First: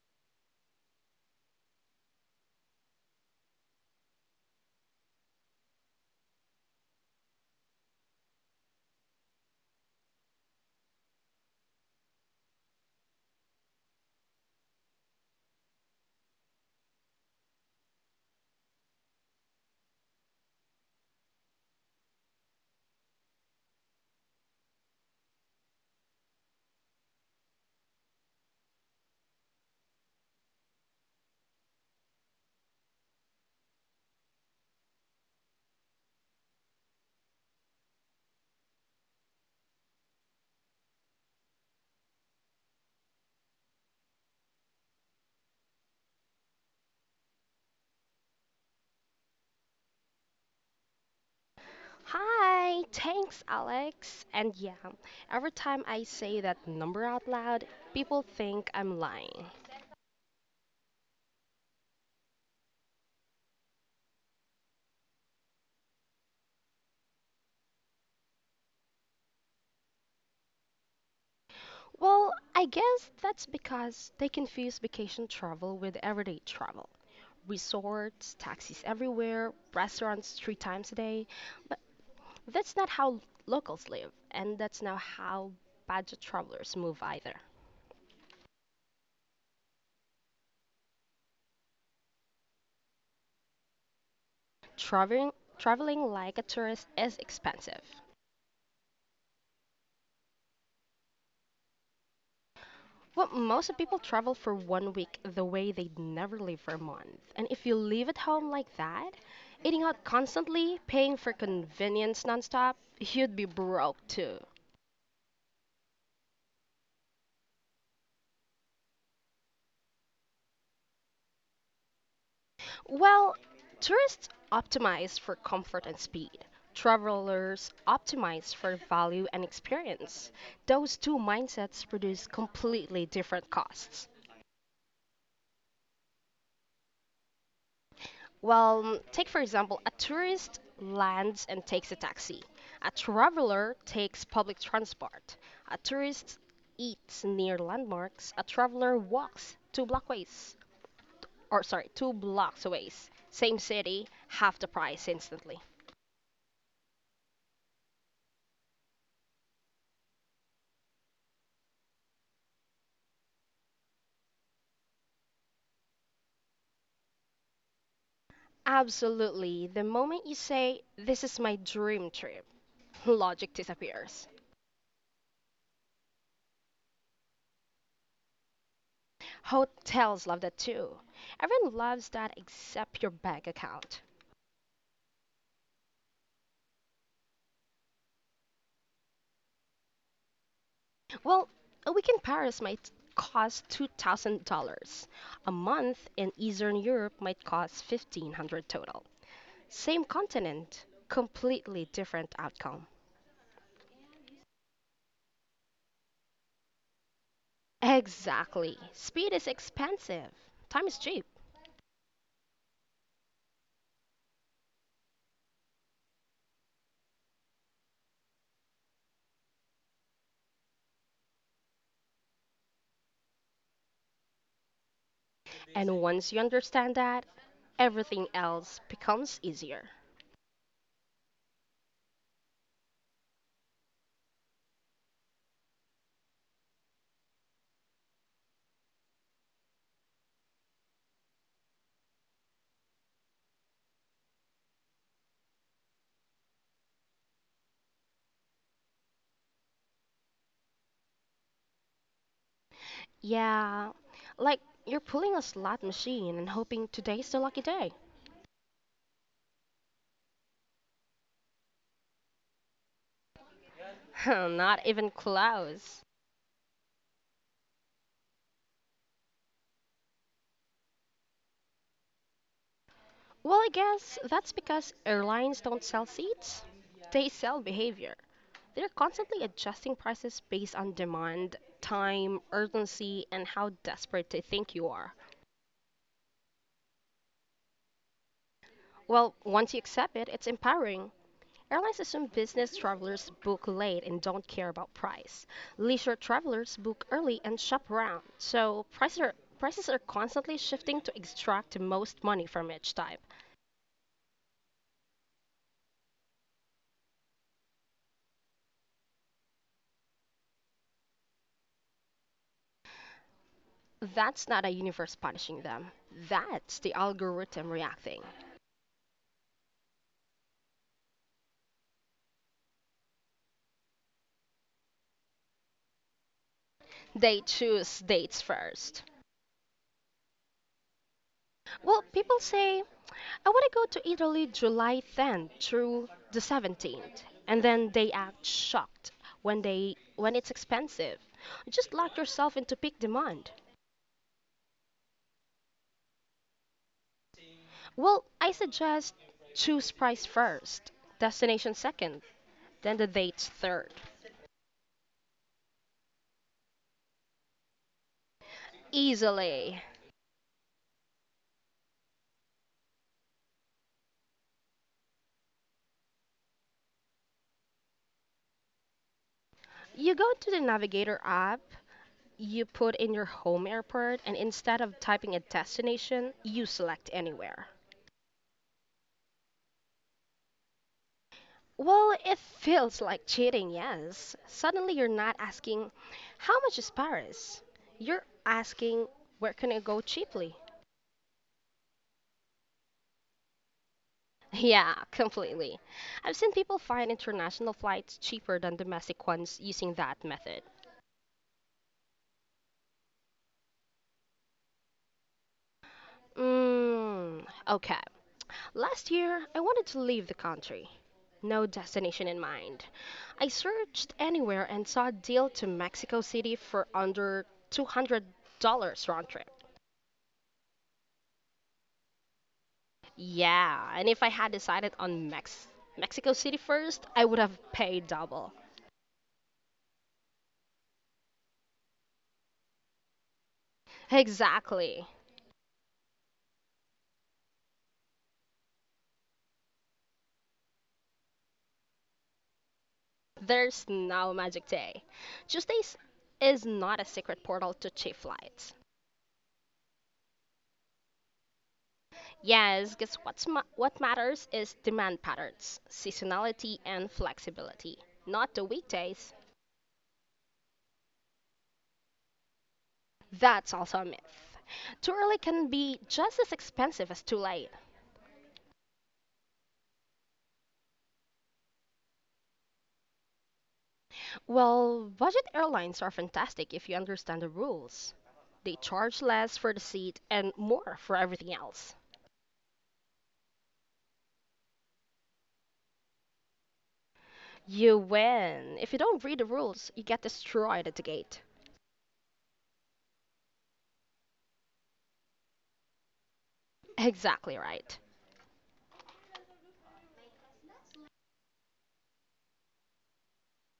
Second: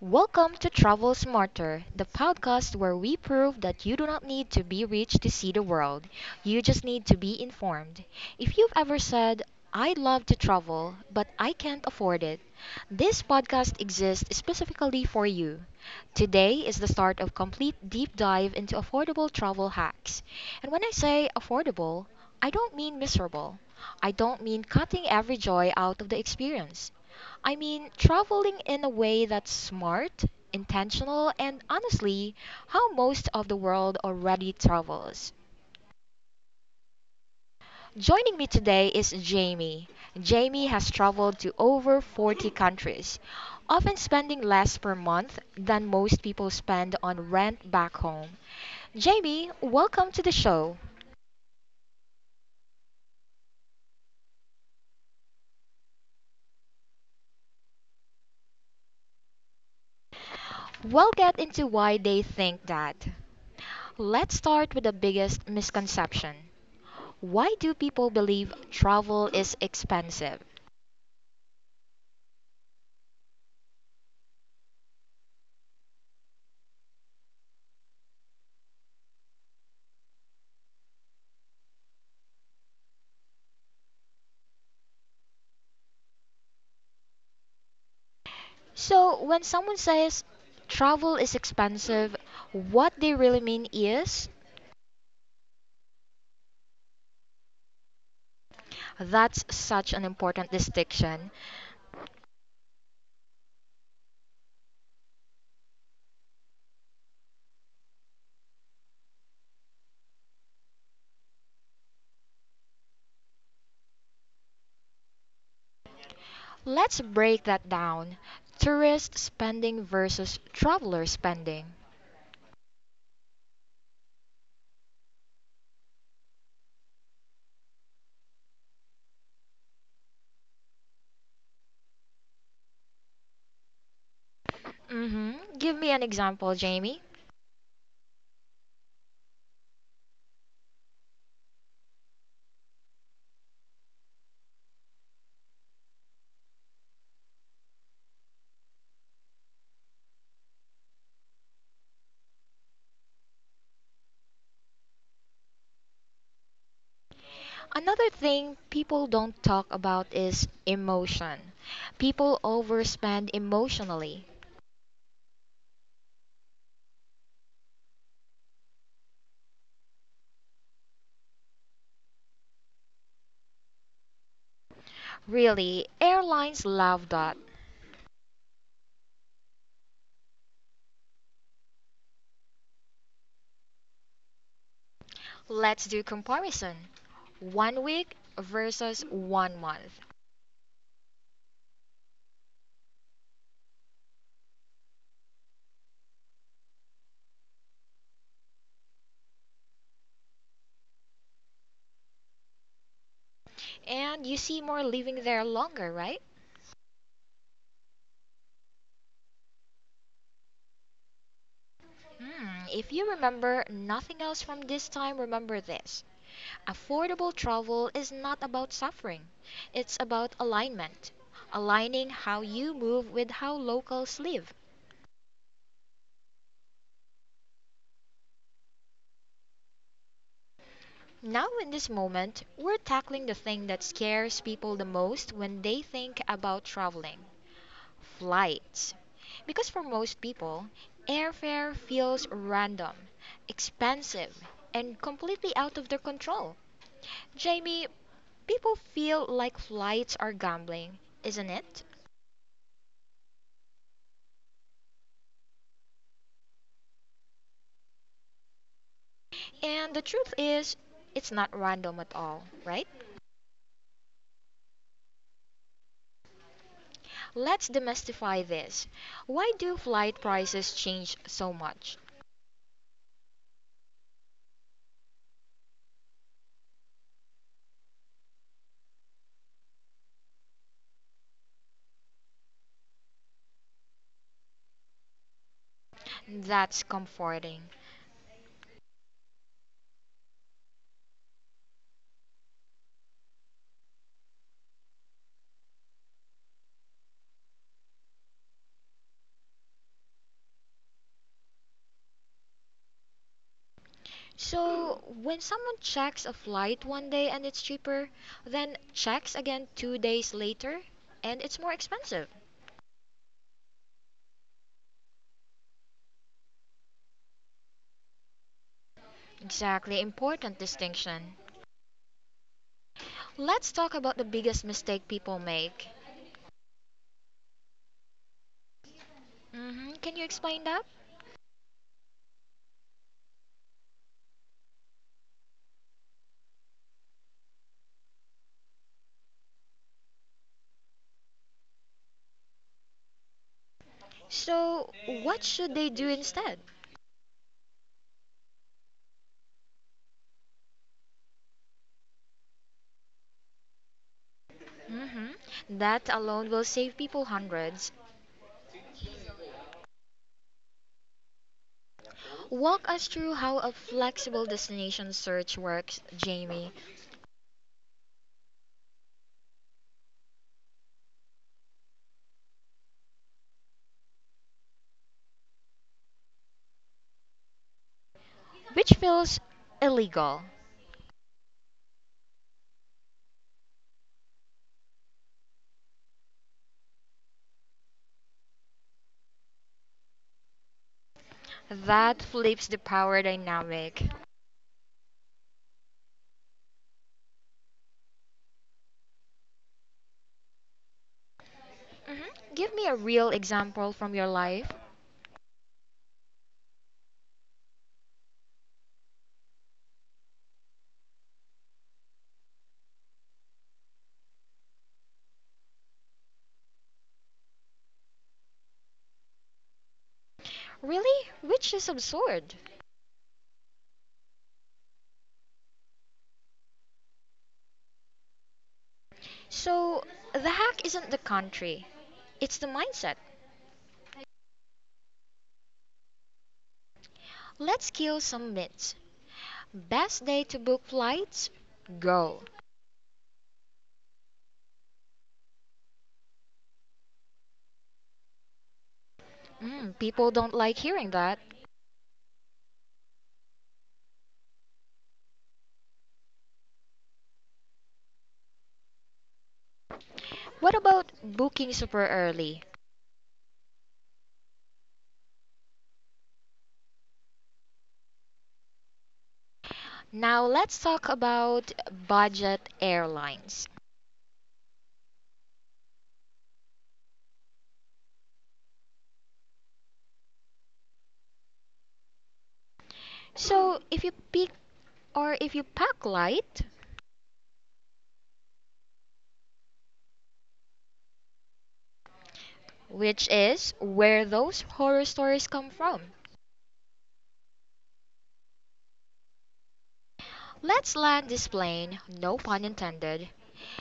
Welcome to Travel Smarter, the podcast where we prove that you do not need to be rich to see the world. You just need to be informed. If you've ever said, I'd love to travel, but I can't afford it, this podcast exists specifically for you. Today is the start of complete deep dive into affordable travel hacks. And when I say affordable, I don't mean miserable. I don't mean cutting every joy out of the experience. I mean traveling in a way that's smart, intentional, and honestly how most of the world already travels. Joining me today is Jamie. Jamie has traveled to over 40 countries, often spending less per month than most people spend on rent back home. Jamie, welcome to the show. Hi, thanks, Alex. And yeah, every time I say that number out loud, people think I'm lying. We'll get into why they think that. Let's start with the biggest misconception. Why do people believe travel is expensive? Well, I guess that's because they confuse vacation travel with everyday travel. Resorts, taxis everywhere, restaurants 3 times a day. But that's not how locals live, and that's not how budget travelers move either. So, when someone says travel is expensive, what they really mean is. Traveling, traveling like a tourist is expensive. That's such an important distinction. Well, most of people travel for 1 week the way they'd never leave for a month. And if you live at home like that, eating out constantly, paying for convenience nonstop, you'd be broke too. Let's break that down: tourist spending versus traveler spending. Well, tourists optimize for comfort and speed. Travelers optimize for value and experience. Those two mindsets produce completely different costs. hmm Give me an example, Jamie. Well, take for example, a tourist lands and takes a taxi. A traveler takes public transport. A tourist eats near landmarks. A traveler walks two blockways, or sorry, 2 blocks away. Same city, half the price instantly. Another thing people don't talk about is emotion. People overspend emotionally. Absolutely. The moment you say, this is my dream trip, logic disappears. Really, airlines love that. Hotels love that too. Everyone loves that except your bank account. Let's do comparison. One week versus one month. Well, a week in Paris might cost $2,000. A month in Eastern Europe might cost 1,500 total. Same continent, completely different outcome. And you see more living there longer, right? Exactly. Speed is expensive, time is cheap. If you remember nothing else from this time, remember this. Affordable travel is not about suffering, it's about alignment. Aligning how you move with how locals live. And once you understand that, everything else becomes easier. Now, in this moment, we're tackling the thing that scares people the most when they think about traveling flights. Because for most people, airfare feels random, expensive, and completely out of their control. Jamie, people feel like flights are gambling, isn't it? Yeah, like you're pulling a slot machine and hoping today's the lucky day. And the truth is, it's not random at all, right? Not even close. Let's demystify this. Why do flight prices change so much? Well, I guess that's because airlines don't sell seats. They sell behavior. They're constantly adjusting prices based on demand, time, urgency, and how desperate they think you are. That's comforting. Well, once you accept it, it's empowering. Airlines assume business travelers book late and don't care about price. Leisure travelers book early and shop around. So prices are constantly shifting to extract the most money from each time. So, when someone checks a flight one day and it's cheaper, then checks again 2 days later and it's more expensive. That's not a universe punishing them. That's the algorithm reacting. Exactly, important distinction. Let's talk about the biggest mistake people make. They choose dates first. Can you explain that? Well, people say, I want to go to Italy July 10th through the 17th. And then they act shocked when it's expensive. Just lock yourself into peak demand. So, what should they do instead? Well, I suggest choose price first, destination second, then the dates third. hmm That alone will save people hundreds. Easily. Walk us through how a flexible destination search works, Jamie, You go to the Navigator app. You put in your home airport, and instead of typing a destination, you select anywhere. which feels illegal. Well, it feels like cheating, yes. Suddenly you're not asking, how much is Paris? You're asking, where can I go cheaply? That flips the power dynamic. Yeah, completely. I've seen people find international flights cheaper than domestic ones using that method. Give me a real example from your life. Okay. Last year, I wanted to leave the country. No destination in mind. I searched anywhere and saw a deal to Mexico City for under $200 round trip. Really? Which is absurd. Yeah, and if I had decided on Mexico City first, I would have paid double. So, the hack isn't the country, it's the mindset. Exactly. Let's kill some myths. Best day to book flights? Go. There's no magic day. Tuesdays is not a secret portal to cheap flights. People don't like hearing that. Yes, because what matters is demand patterns, seasonality, and flexibility, not the weekdays. What about booking super early? That's also a myth. Too early can be just as expensive as too late. Now let's talk about budget airlines. Well, budget airlines are fantastic if you understand the rules. They charge less for the seat and more for everything else. So if you pack light, You win. If you don't read the rules, you get destroyed at the gate. which is where those horror stories come from. Exactly right. Let's land this plane, no pun intended.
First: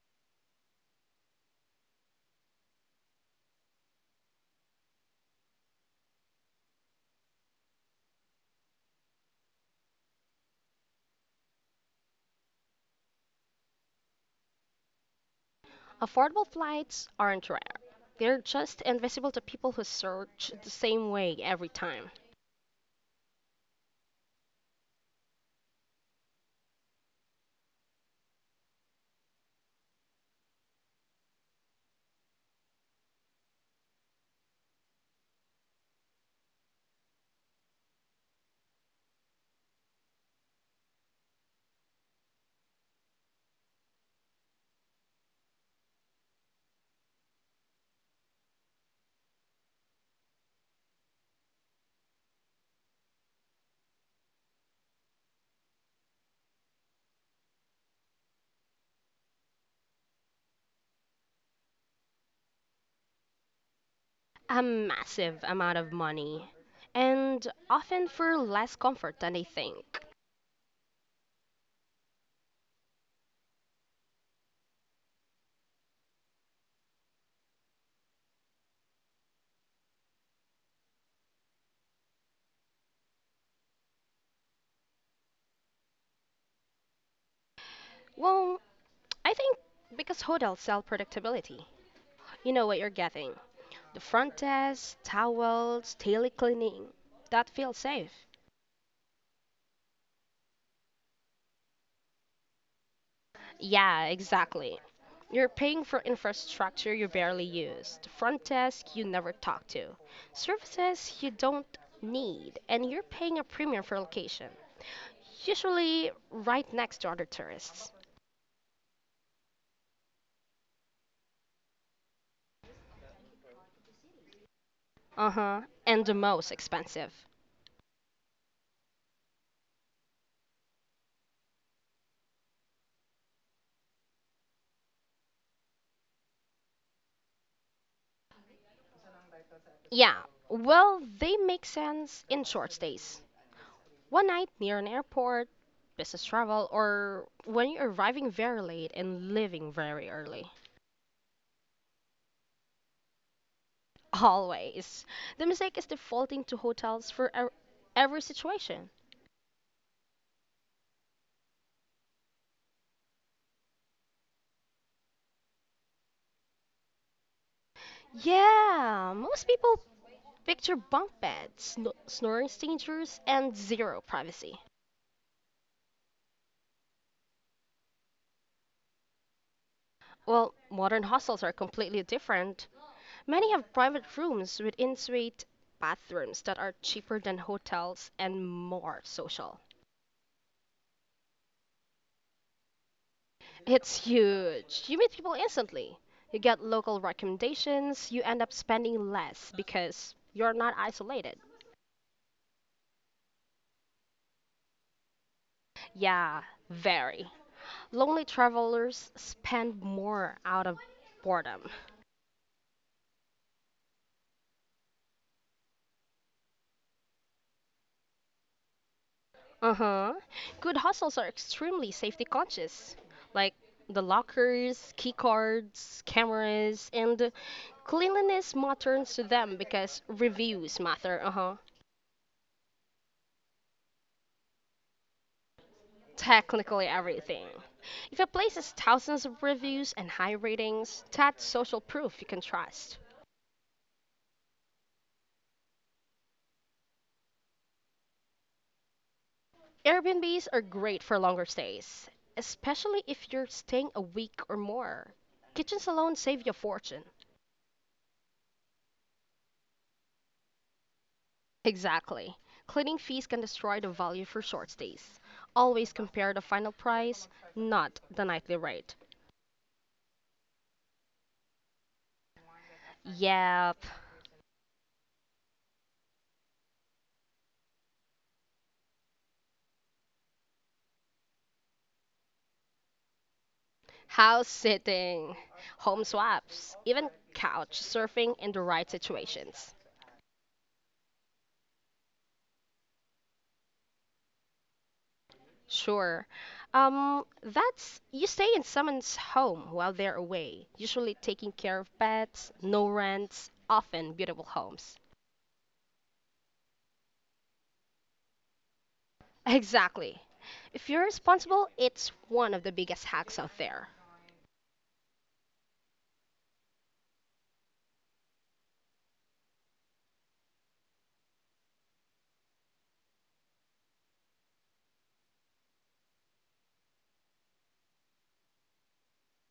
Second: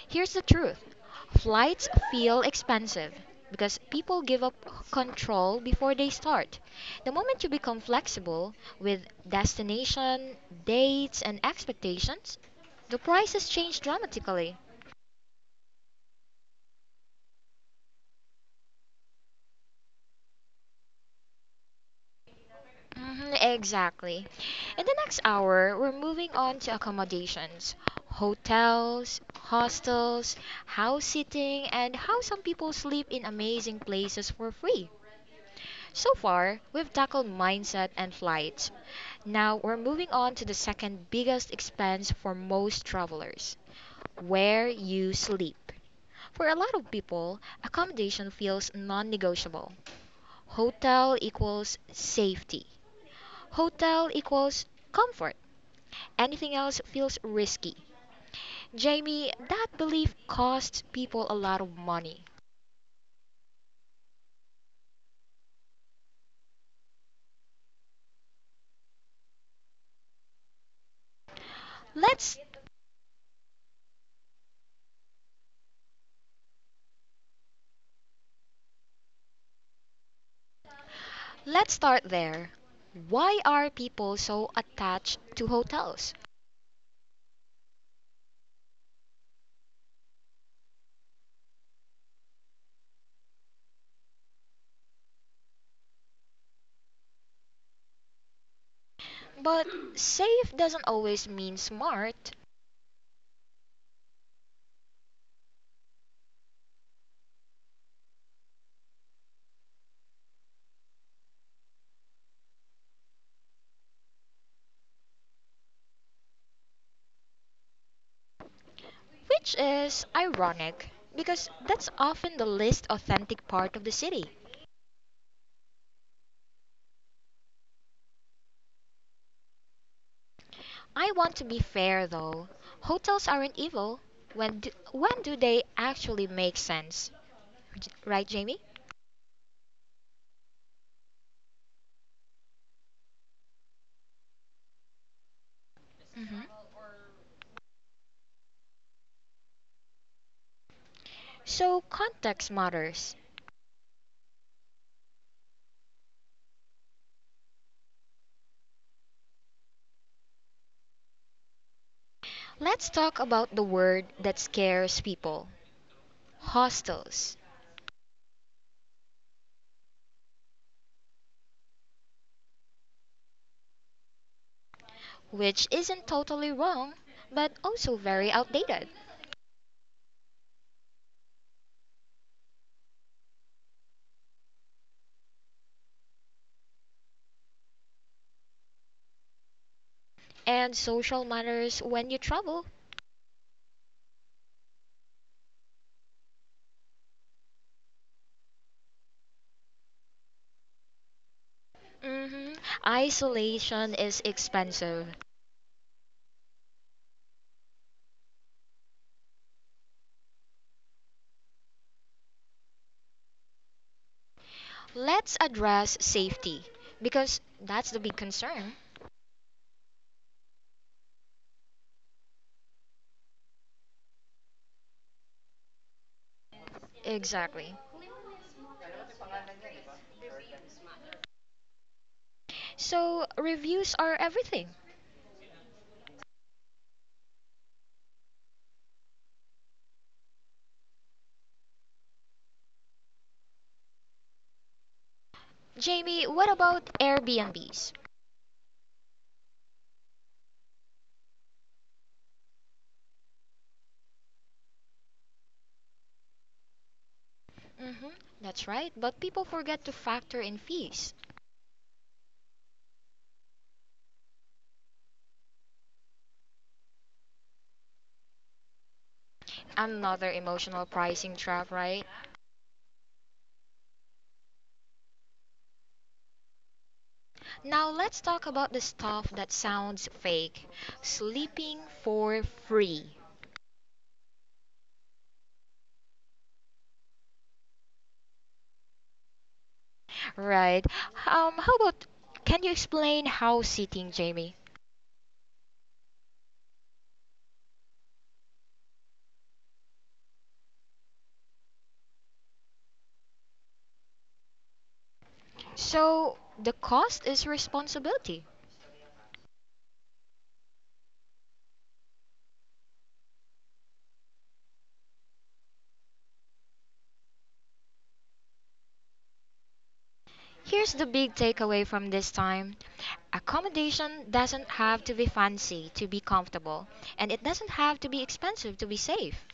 Here's the truth. Flights feel expensive because people give up control before they start. The moment you become flexible with destination, dates, and expectations, the prices change dramatically. Affordable flights aren't rare. They're just invisible to people who search the same way every time. Mhm, exactly. In the next hour, we're moving on to accommodations: hotels, hostels, house sitting, and how some people sleep in amazing places for free. So far, we've tackled mindset and flights. Now, we're moving on to the second biggest expense for most travelers: where you sleep. For a lot of people, accommodation feels non negotiable. Hotel equals safety. Hotel equals comfort. Anything else feels risky. Jamie, that belief costs people a lot of money. A massive amount of money, and often for less comfort than they think. Let's let's start there. Why are people so attached to hotels? Well, I think because hotels sell predictability. You know what you're getting, the front desk, towels, daily cleaning. That feels safe. But safe doesn't always mean smart, Yeah, exactly. You're paying for infrastructure you barely used, front desk you never talk to, services you don't need, and you're paying a premium for location, usually right next to other tourists. which is ironic because that's often the least authentic part of the city. Uh huh, and the most expensive. I want to be fair though. Hotels aren't evil. When do they actually make sense? Right, Jamie? Yeah, well, they make sense in short stays. One night near an airport, business travel, or when you're arriving very late and leaving very early. So context matters. Always. The mistake is defaulting to hotels for every situation. Let's talk about the word that scares people: hostels, Yeah, most people picture bunk beds, snoring strangers, and zero privacy. which isn't totally wrong, but also very outdated. Well, modern hostels are completely different. Many have private rooms with in-suite bathrooms that are cheaper than hotels and more social. And social matters when you travel. It's huge. You meet people instantly. You get local recommendations. You end up spending less because you're not isolated. hmm Isolation is expensive. Yeah, very. Lonely travelers spend more out of boredom. Let's address safety, because that's the big concern. Uh huh. Good hostels are extremely safety conscious, like the lockers, key cards, cameras, and Exactly. cleanliness matters to them because reviews matter. Uh huh. So, reviews are everything. Technically, everything. If a place has thousands of reviews and high ratings, that's social proof you can trust. Jamie, what about Airbnbs? Airbnbs are great for longer stays, especially if you're staying a week or more. Kitchens alone save you a fortune. hmm That's right, but people forget to factor in fees. Exactly. Cleaning fees can destroy the value for short stays. Always compare the final price, not the nightly rate. Another emotional pricing trap, right? Yep. Now let's talk about the stuff that sounds fake. Sleeping for free, House sitting, home swaps, even couch surfing in the right situations. right? How about can you explain house sitting, Jamie? Sure. That's you stay in someone's home while they're away, usually taking care of pets, no rents, often beautiful homes. So the cost is responsibility. Exactly. If you're responsible, it's one of the biggest hacks out there. Here's the big takeaway from this time. Accommodation doesn't have to be fancy to be comfortable, and it doesn't have to be expensive to be safe.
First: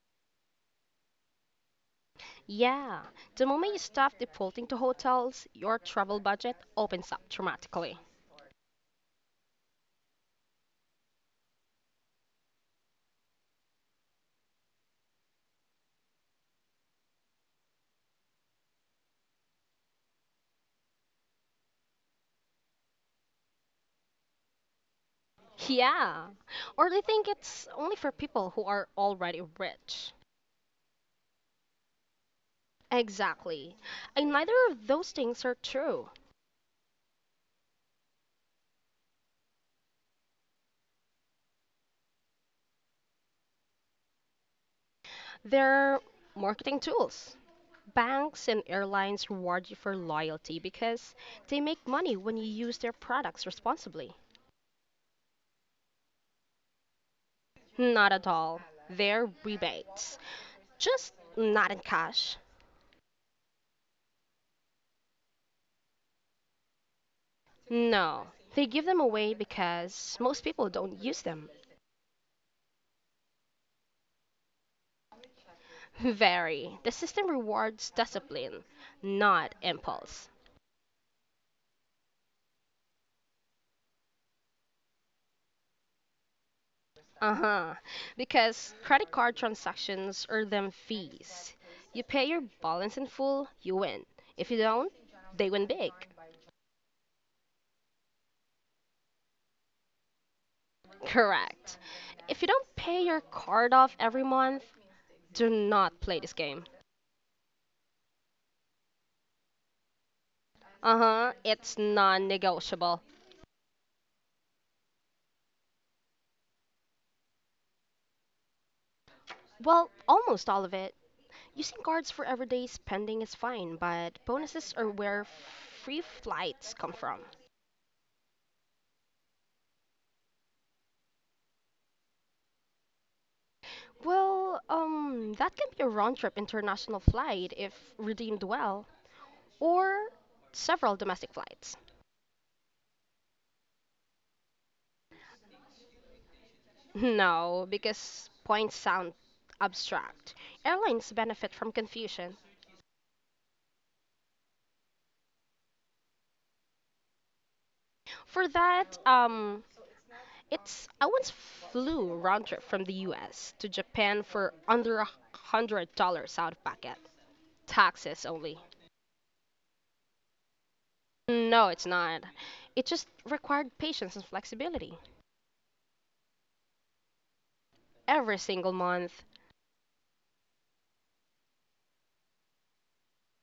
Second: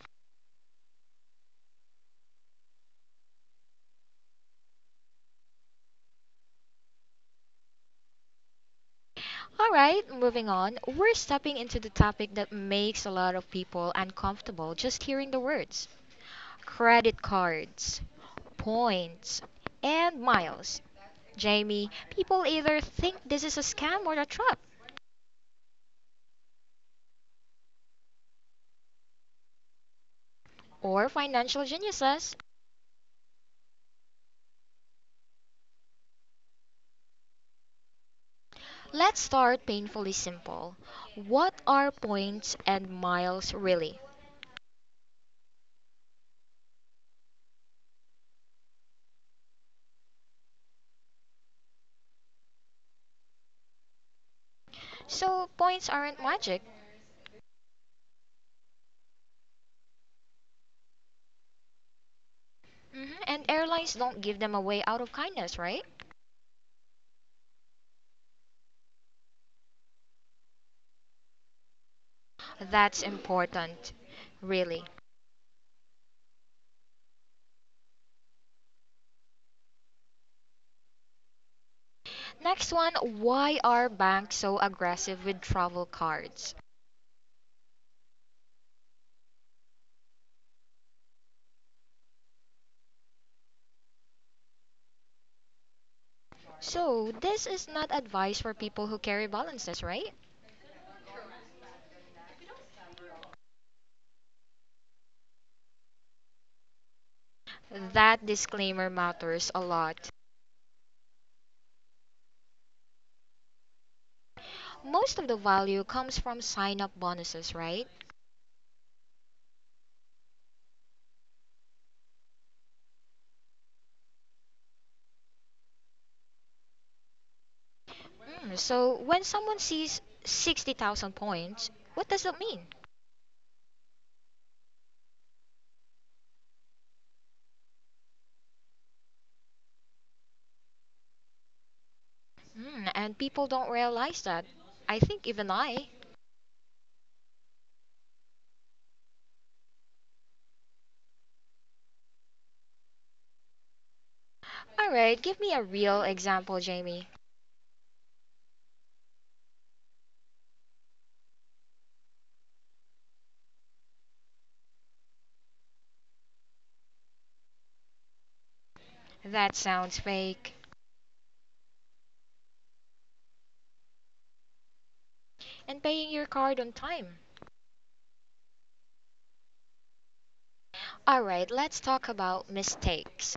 Yeah, the moment you stop defaulting to hotels, your travel budget opens up dramatically. All right, moving on. We're stepping into the topic that makes a lot of people uncomfortable just hearing the words: credit cards, points, and miles. Jamie, people either think this is a scam or a trap, Yeah, or they think it's only for people who are already rich. or financial geniuses. Exactly. And neither of those things are true. Let's start painfully simple. What are points and miles really? There are marketing tools. Banks and airlines reward you for loyalty because they make money when you use their products responsibly. So, points aren't magic, Not at all. They're rebates. Just not in cash. And airlines don't give them away out of kindness, right? No. They give them away because most people don't use them. That's important, really. Very. The system rewards discipline, not impulse. Next one, why are banks so aggressive with travel cards? Uh-huh. Because credit card transactions earn them fees. You pay your balance in full, you win. If you don't, they win big. So, this is not advice for people who carry balances, right? Correct. If you don't pay your card off every month, do not play this game. That disclaimer matters a lot. Uh-huh. It's non-negotiable. Most of the value comes from sign up bonuses, right? Well, almost all of it. Using cards for everyday spending is fine, but bonuses are where free flights come from. So, when someone sees 60,000 points, what does that mean? Well, that can be a round trip international flight if redeemed well, or several domestic flights. And people don't realize that. I think even I. No, because points sound abstract. Airlines benefit from confusion. Alright, give me a real example, Jamie. For that, it's I once flew round trip from the U.S. to Japan for under $100 out of pocket, taxes only. That sounds fake. No, it's not. It just required patience and flexibility. And paying your card on time. Every single month. All right, let's talk about mistakes.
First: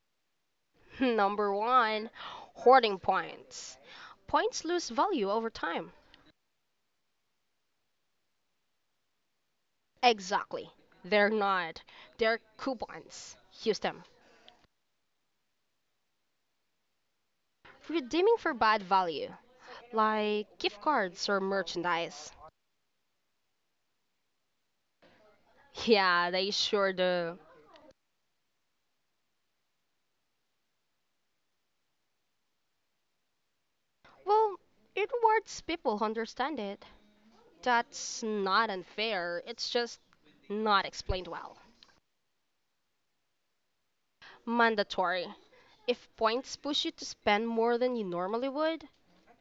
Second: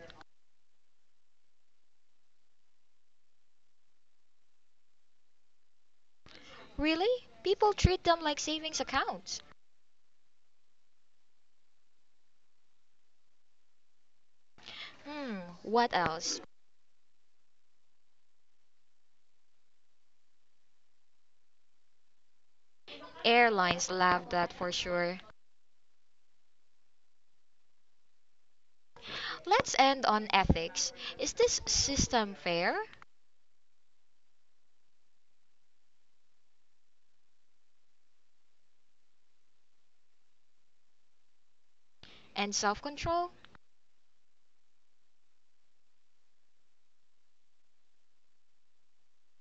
Number one, hoarding points. Points lose value over time. Really? People treat them like savings accounts. Exactly. They're not. They're coupons. Use them. What else? Redeeming for bad value, like gift cards or merchandise. Airlines love that for sure. Yeah, they sure do. Let's end on ethics. Is this system fair Well, it rewards people who understand it. That's not unfair, it's just not explained well. and self control? Mandatory. If points push you to spend more than you normally would,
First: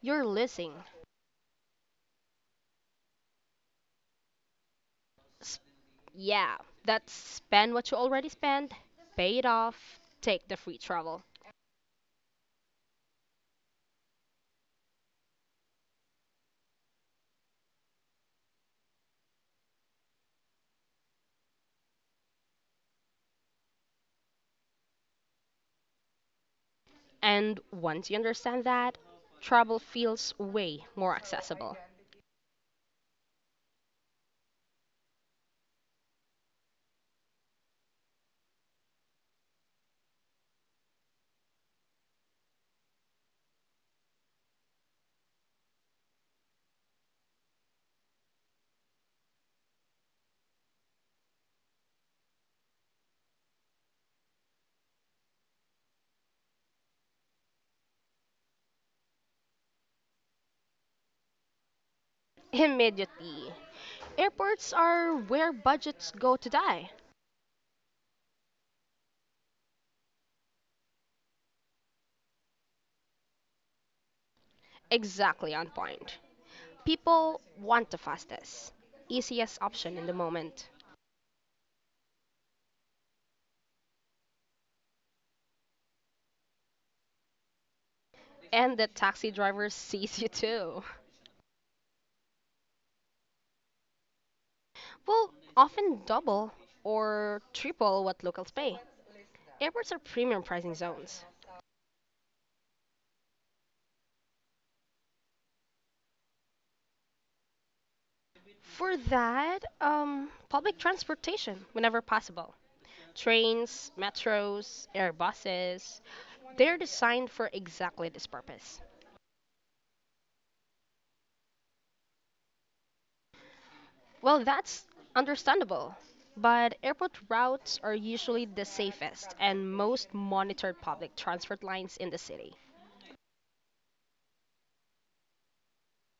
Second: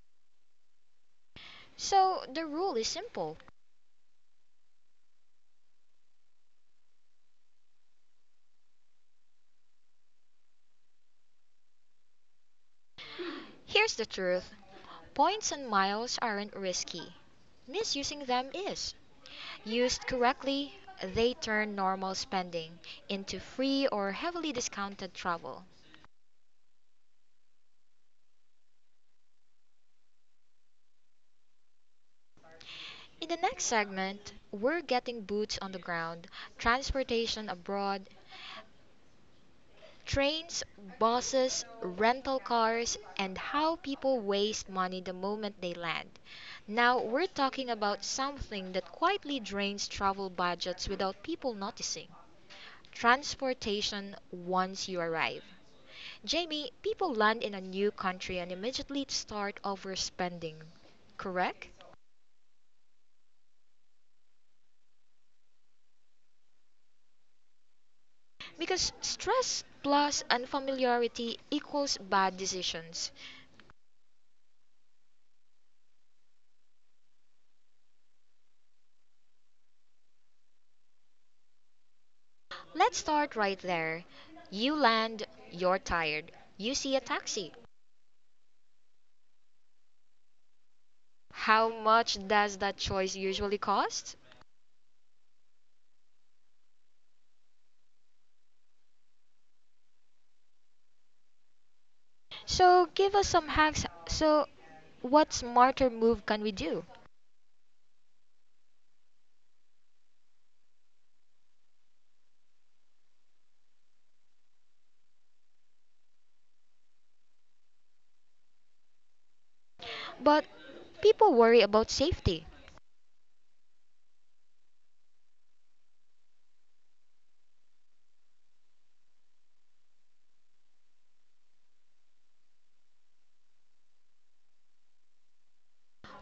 you're losing. So, the rule is simple. S- yeah, that's spend what you already spent, pay it off, take the free travel. Here's the truth: points and miles aren't risky, misusing them is. Used correctly, they turn normal spending into free or heavily discounted travel. And once you understand that, travel feels way more accessible. In the next segment, we're getting boots on the ground: transportation abroad, trains, buses, rental cars, and how people waste money the moment they land. Now, we're talking about something that quietly drains travel budgets without people noticing: transportation once you arrive. Jamie, people land in a new country and immediately start overspending, correct? Immediately. Airports are where budgets go to die. Because stress plus unfamiliarity equals bad decisions. Exactly on point. People want the fastest, easiest option in the moment. Let's start right there. You land, you're tired, you see a taxi. And the taxi driver sees you too. How much does that choice usually cost? Well, often double or triple what locals pay. Airports are premium pricing zones. So give us some hacks. So, what smarter move can we do? For that, public transportation whenever possible. Trains, metros, airbuses, they're designed for exactly this purpose. But people worry about safety. Well, that's understandable. But airport routes are usually the safest and most monitored public transport lines in the city.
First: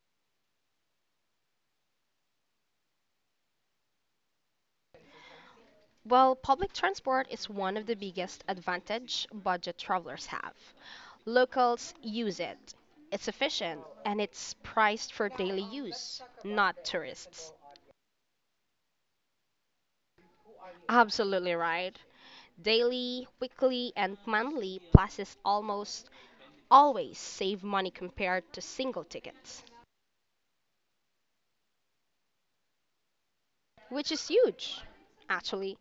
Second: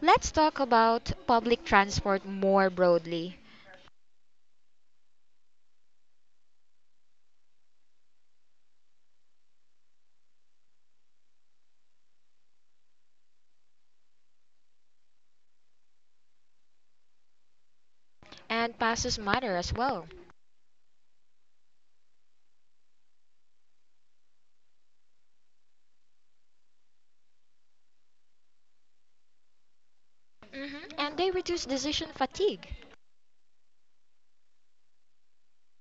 Let's talk about public transport more broadly. Well, public transport is one of the biggest advantage budget travelers have. Locals use it. It's efficient and it's priced for daily use, not tourists. And passes matter as well. Absolutely right. Daily, weekly, and monthly passes almost always save money compared to single tickets, And they reduce decision fatigue. which is huge. Actually,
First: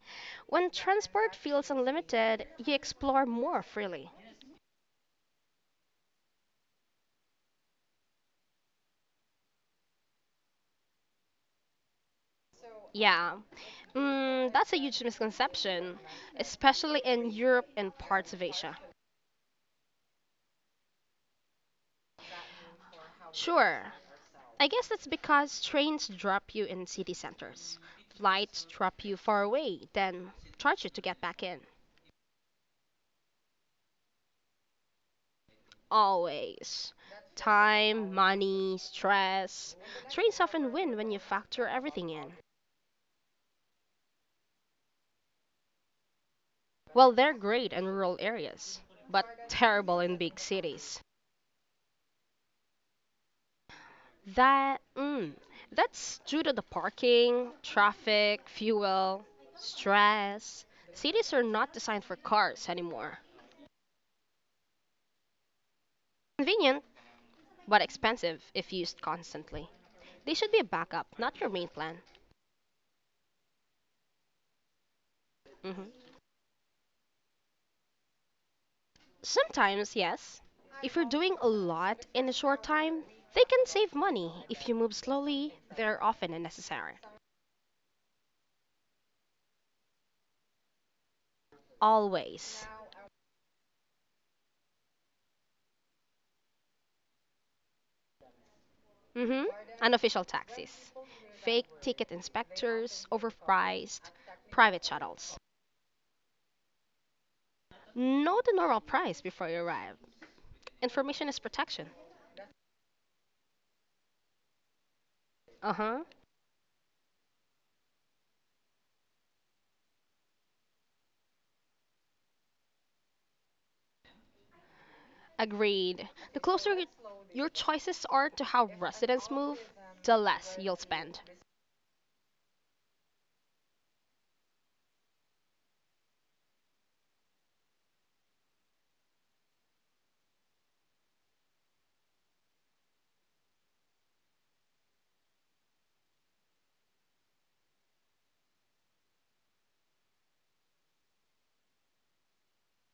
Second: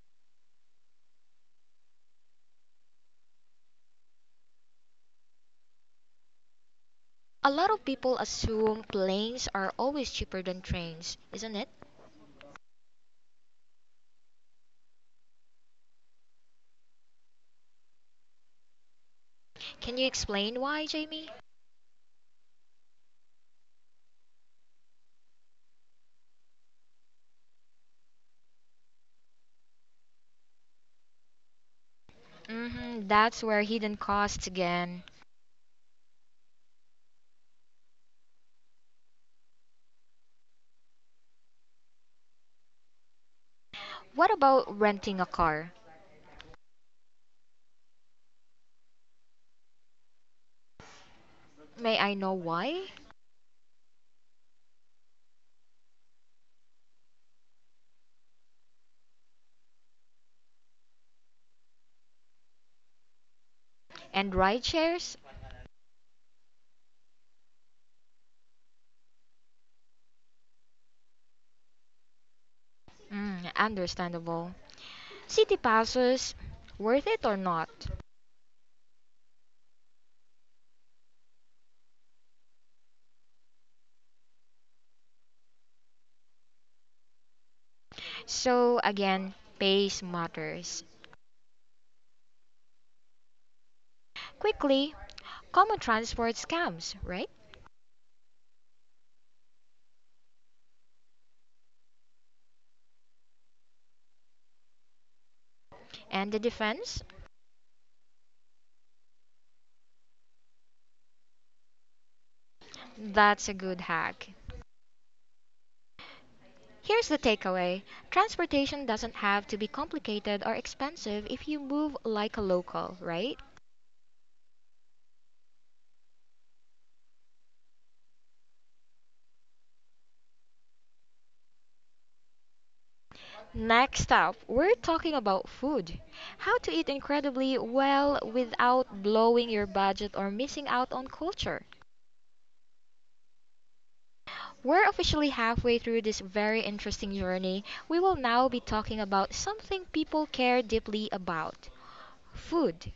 when transport feels unlimited, you explore more freely. A lot of people assume planes are always cheaper than trains, isn't it? Yeah, that's a huge misconception, especially in Europe and parts of Asia. Can you explain why, Jamie? Sure, I guess that's because trains drop you in city centers, flights drop you far away, then charge you to get back in. Mm hmm that's where hidden costs again. Always. Time, money, stress. Trains often win when you factor everything in. What about renting a car? Well, they're great in rural areas, but terrible in big cities. May I know why? That, mm, that's due to the parking, traffic, fuel, stress. Cities are not designed for cars anymore. And ride shares? Convenient, but expensive if used constantly. They should be a backup, not your main plan. Understandable. City Hmm. passes? Worth it or not? Sometimes, yes. If you're doing a lot in a short time, they can save money. If you move slowly, they're often unnecessary. So again, pace matters. Always. Quickly, common transport scams, right? Mm-hmm. Unofficial taxis. Fake ticket inspectors, overpriced, private shuttles. And the defense? Know the normal price before you arrive. Information is protection. That's a good hack. Uh huh. Here's the takeaway: transportation doesn't have to be complicated or expensive if you move like a local, right? Agreed. The closer y- your choices are to how residents move, the less you'll spend. Next up, we're talking about food. How to eat incredibly well without blowing your budget or missing out on culture. We're officially halfway through this very interesting journey. We will now be talking about something people care deeply about. Food.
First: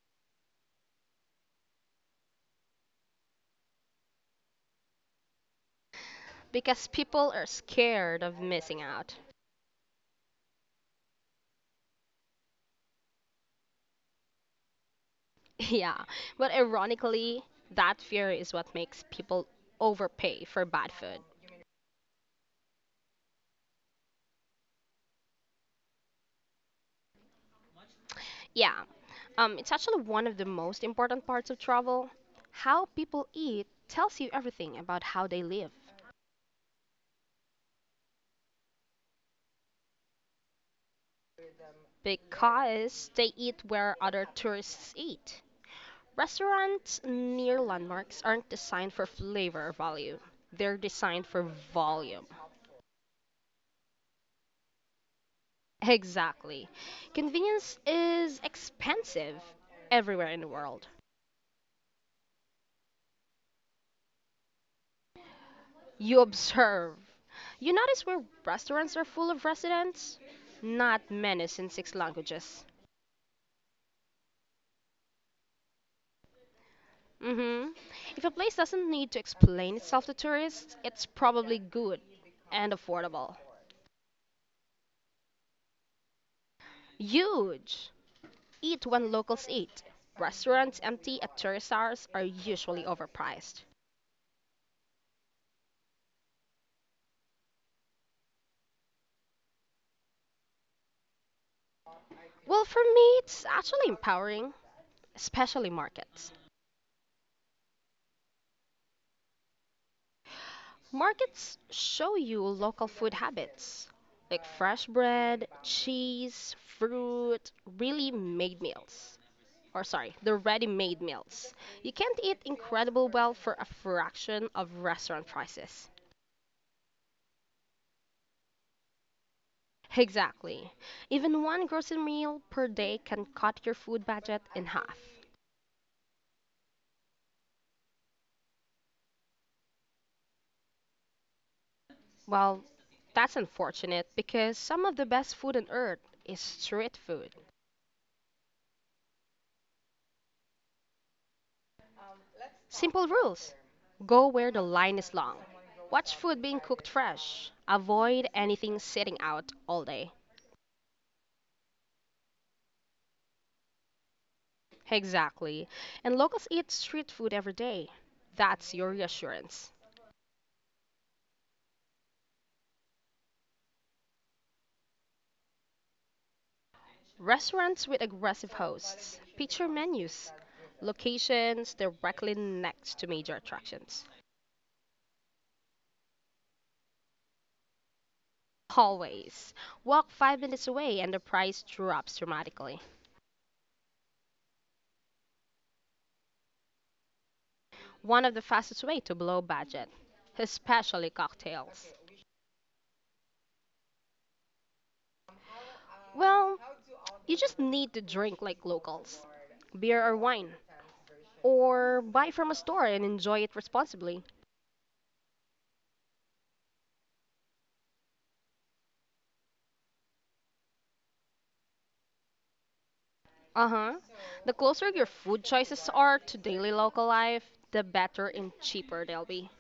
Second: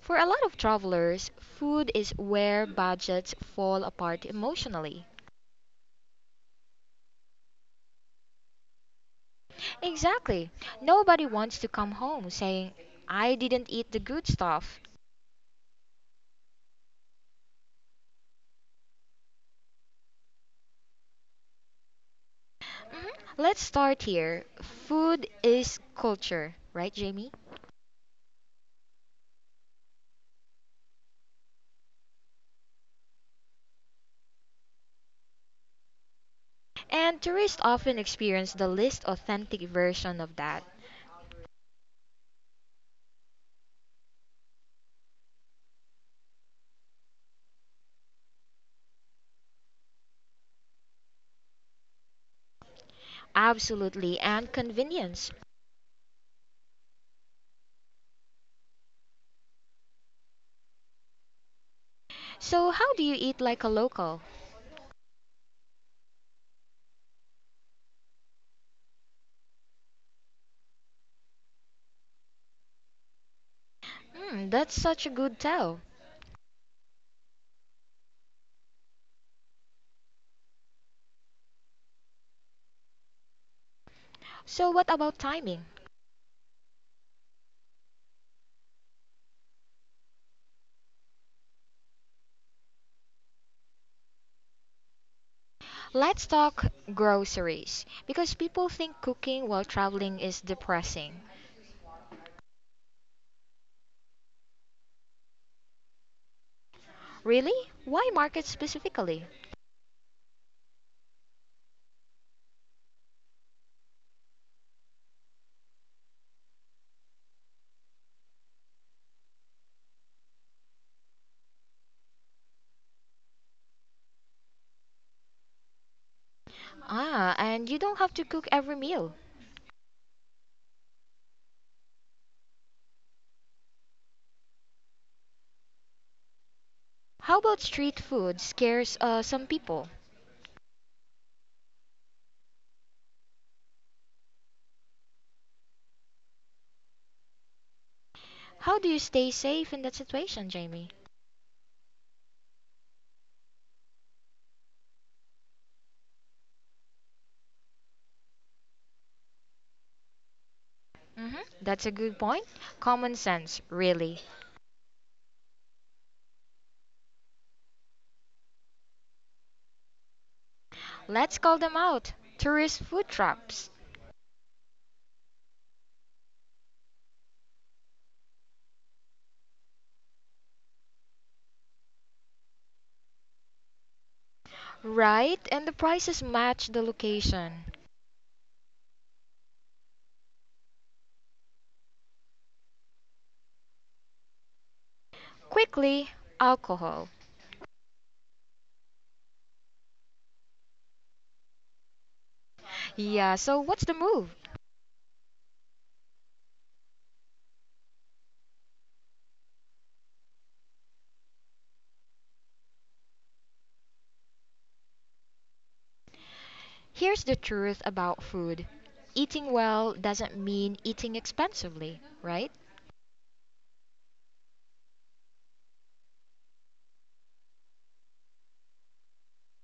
For a lot of travelers, food is where budgets fall apart emotionally. Because people are scared of missing out. Exactly. Nobody wants to come home saying, I didn't eat the good stuff. Yeah, but ironically, that fear is what makes people overpay for bad food. Mhm. Let's start here. Food is culture, right, Jamie? Yeah, it's actually one of the most important parts of travel. How people eat tells you everything about how they live And tourists often experience the least authentic version of that. because they eat where other tourists eat. Restaurants near landmarks aren't designed for flavor or value, they're designed for volume. Absolutely, and convenience. Exactly. Convenience is expensive everywhere in the world. So, how do you eat like a local? You observe. You notice where restaurants are full of residents? Not menus in six languages. That's such a good tell. Hmm. If a place doesn't need to explain itself to tourists, it's probably good and affordable. So, what about timing? Huge! Eat when locals eat. Restaurants empty at tourist hours are usually overpriced. Let's talk groceries, because people think cooking while traveling is depressing. Well, for me, it's actually empowering, especially markets. Really? Why market specifically? Markets show you local food habits, like fresh bread, cheese, fruit, really made meals. Or sorry, the ready-made meals. You can't eat incredible well for a fraction of restaurant prices. Ah, and you don't have to cook every meal. Exactly. Even one grocery meal per day can cut your food budget in half. How about street food scares some people? Well, that's unfortunate because some of the best food on earth is street food. How do you stay safe in that situation, Jamie? Simple rules. Go where the line is long. Watch food being cooked fresh. Avoid anything sitting out all day. That's a good point. Common sense, really. Exactly. And locals eat street food every day. That's your reassurance. Let's call them out. Tourist food traps. Restaurants with aggressive hosts. Picture menus. Locations directly next to major attractions. Right, and the prices match the location. Always. Walk 5 minutes away and the price drops dramatically. Quickly, alcohol. One of the fastest way to blow budget, especially cocktails. Yeah, so what's the move? Well, you just need to drink like locals, beer or wine, or buy from a store and enjoy it responsibly. Here's the truth about food: eating well doesn't mean eating expensively, right? Uh huh. The closer your food choices are to daily local life, the better and cheaper they'll be.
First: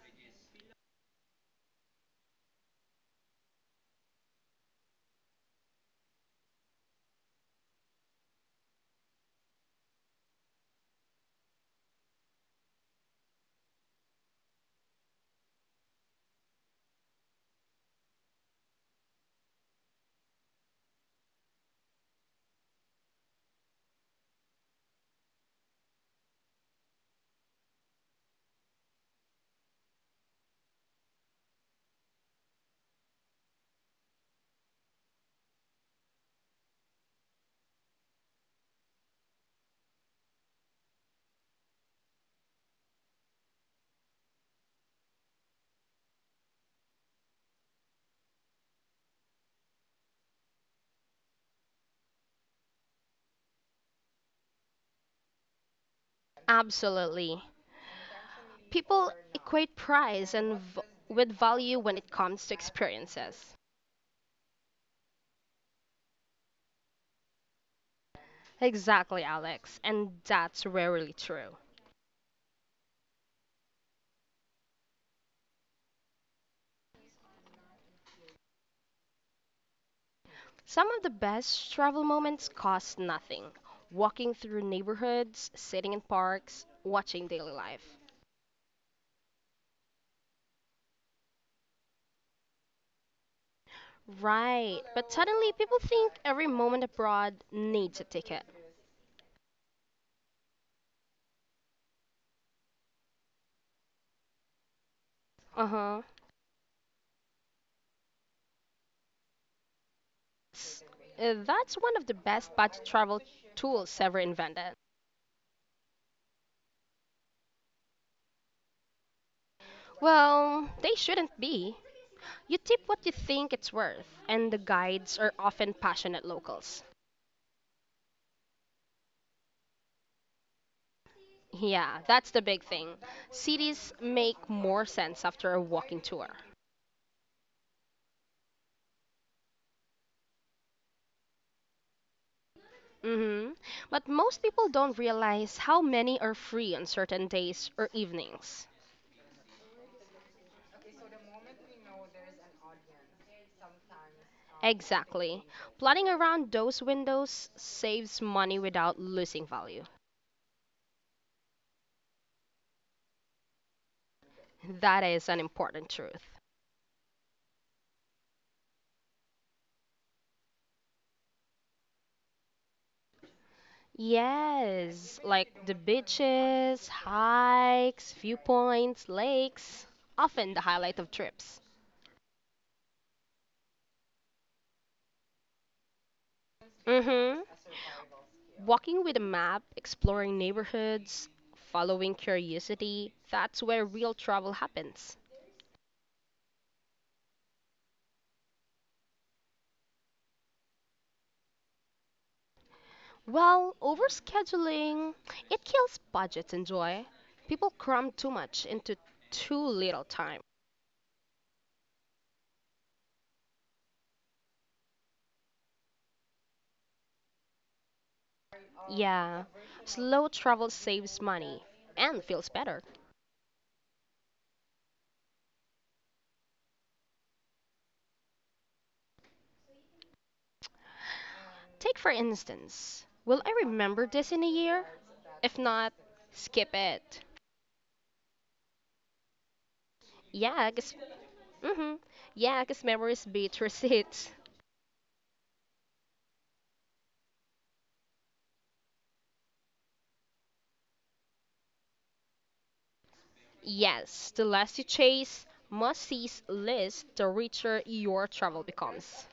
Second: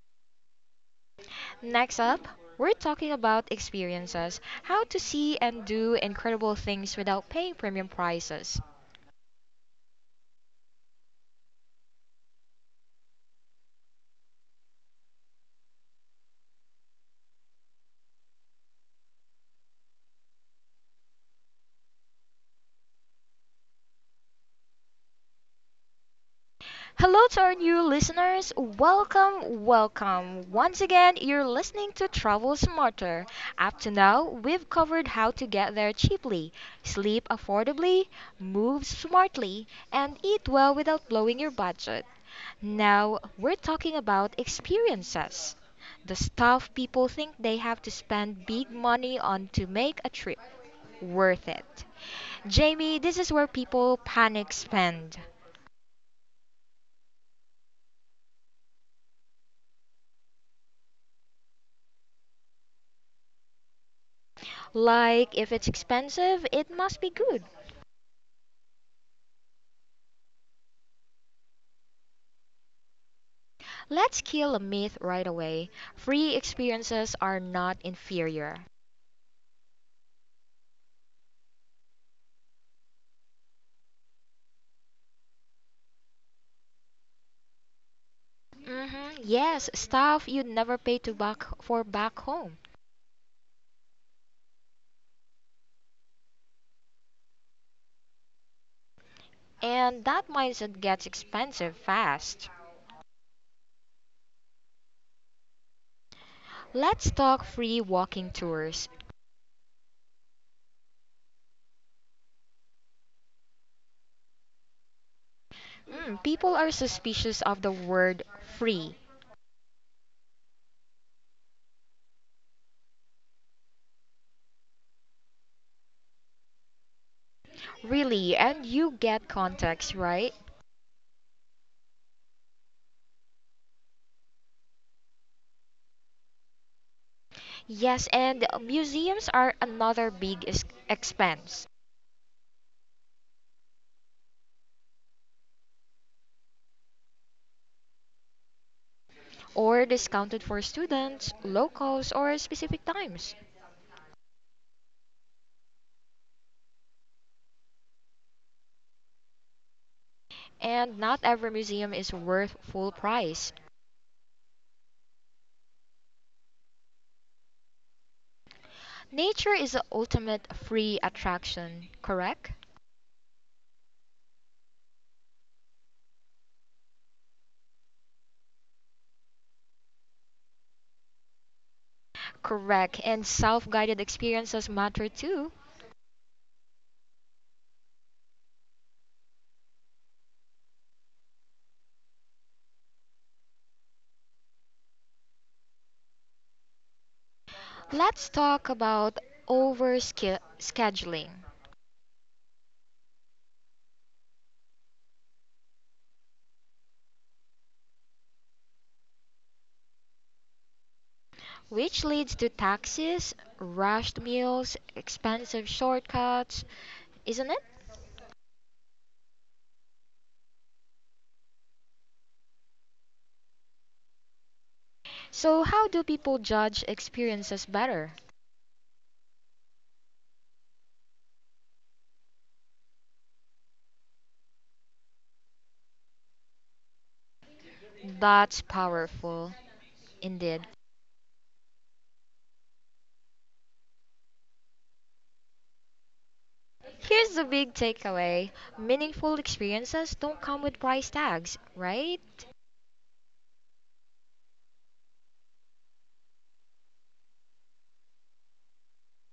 Next up, we're talking about experiences, how to see and do incredible things without paying premium prices. Hello to our new listeners. Welcome, welcome. Once again, you're listening to Travel Smarter. Up to now, we've covered how to get there cheaply, sleep affordably, move smartly, and eat well without blowing your budget. Now we're talking about experiences, the stuff people think they have to spend big money on to make a trip worth it. Jamie, this is where people panic spend. Absolutely. People equate price and with value when it comes to experiences. Like, if it's expensive, it must be good. Exactly, Alex, and that's rarely true. Let's kill a myth right away. Free experiences are not inferior. Some of the best travel moments cost nothing, walking through neighborhoods, sitting in parks, watching daily life. Yes, stuff you'd never pay to back for back home. Right, but suddenly people think every moment abroad needs a ticket. And that mindset gets expensive fast. Uh huh. Let's talk free walking tours. That's one of the best budget travel tools ever invented. People are suspicious of the word free. Well, they shouldn't be. You tip what you think it's worth, and the guides are often passionate locals. Really, and you get context, right? Yeah, that's the big thing. Cities make more sense after a walking tour. Yes, and museums are another big expense Hmm. But most people don't realize how many are free on certain days or evenings. or discounted for students, locals, or specific times. Exactly. Planning around those windows saves money without losing value. And not every museum is worth full price. That is an important truth. Nature is the ultimate free attraction, correct? Yes, like the beaches, hikes, viewpoints, lakes, often the highlight of trips. Correct, and self guided experiences matter too. Mm-hmm. Walking with a map, exploring neighborhoods, following curiosity, that's where real travel happens. Let's talk about over scheduling, Well, overscheduling, it kills budgets and joy. People cram too much into too little time. which leads to taxis, rushed meals, expensive shortcuts, isn't it? Yeah, slow travel saves money and feels better. So, how do people judge experiences better? Take for instance, will I remember this in a year? If not, skip it. That's powerful, indeed. Yeah, mm-hmm. Yeah, 'cause memories beat receipts. Here's the big takeaway: meaningful experiences don't come with price tags, right? Yes, the less you chase must-sees list, the richer your travel becomes.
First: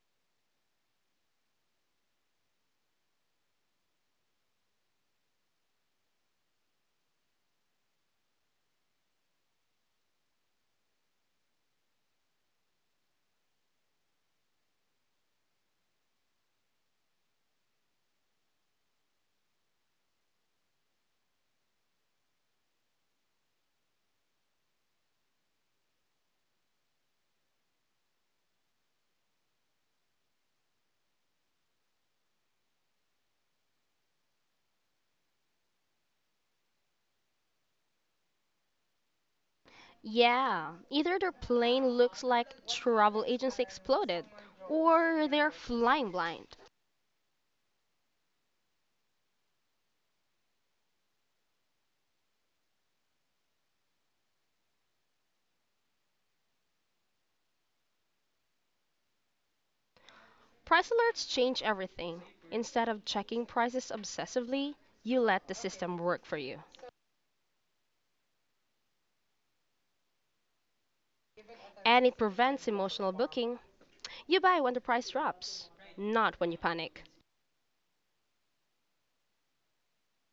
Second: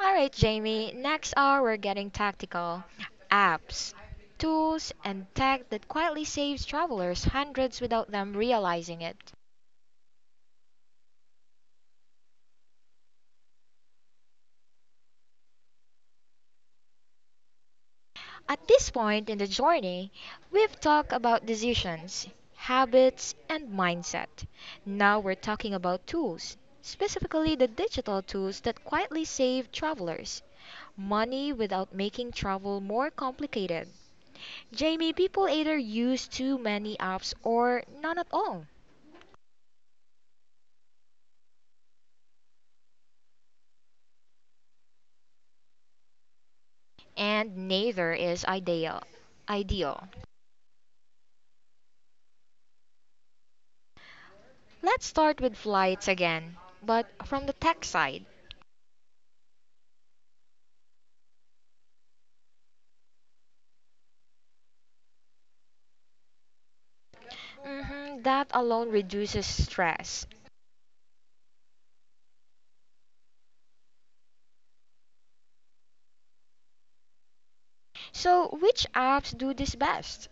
Alright, Jamie, next hour we're getting tactical. Apps, tools, and tech that quietly saves travelers hundreds without them realizing it. At this point in the journey, we've talked about decisions, habits, and mindset. Now we're talking about tools, specifically the digital tools that quietly save travelers money without making travel more complicated. Jamie, people either use too many apps or none at all, Yeah, either their plane looks like travel agency exploded, or they're flying blind. and neither is ideal. Ideal. Let's start with flights again, but from the tech side. Price alerts change everything. Instead of checking prices obsessively, you let the system work for you. Mhm, that alone reduces stress. And it prevents emotional booking. You buy when the price drops, not when you panic. So which apps do this best?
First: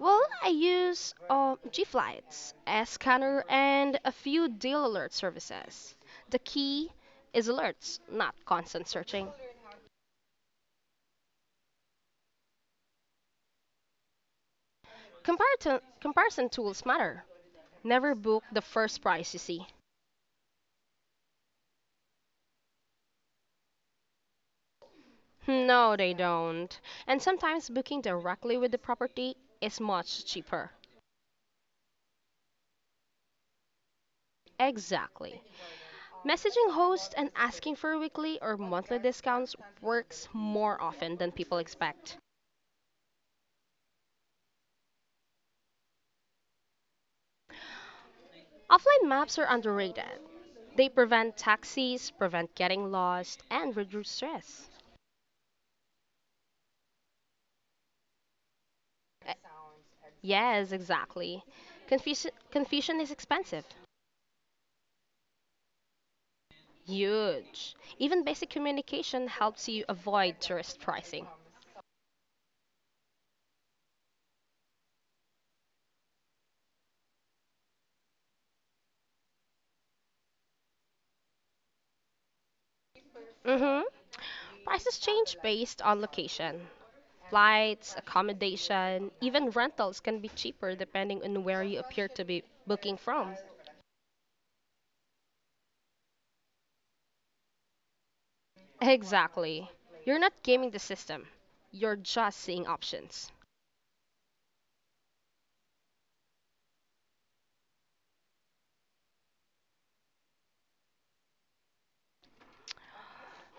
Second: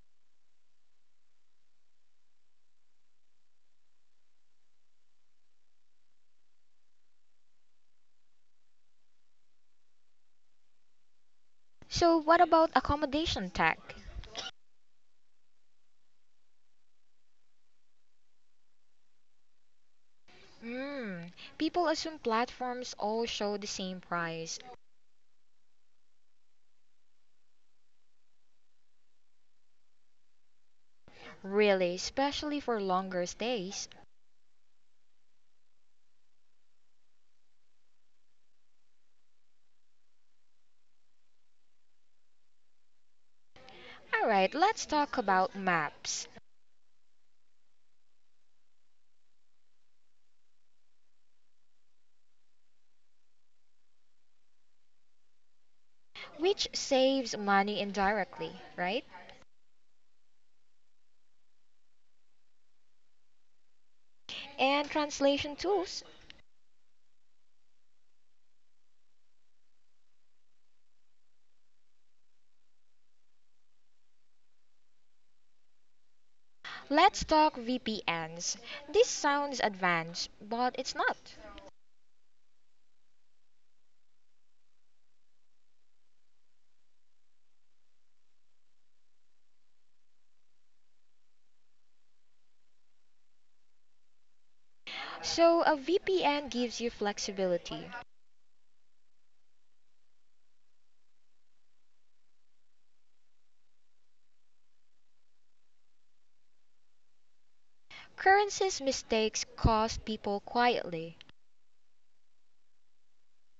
Well, I use G Flights, S Scanner, and a few deal alert services. The key is alerts, not constant searching. So what about accommodation tech? Comparison tools matter, never book the first price you see. Hmm, people assume platforms all show the same price. No, they don't. And sometimes booking directly with the property is much cheaper. Really, especially for longer stays. Exactly. Messaging hosts and asking for weekly or monthly discounts works more often than people expect. All right, let's talk about maps, Offline maps are underrated. They prevent taxis, prevent getting lost, and reduce stress. which saves money indirectly, right? Eh, Yes, exactly. Confusion is expensive. And translation tools. Huge. Even basic communication helps you avoid tourist pricing. Let's talk VPNs. This sounds advanced, but it's not. Mm-hmm. Prices change based on location. Flights, accommodation, even rentals can be cheaper depending on where you appear to be booking from. So, a VPN gives you flexibility. Exactly. You're not gaming the system, you're just seeing options. Currencies mistakes cost people quietly.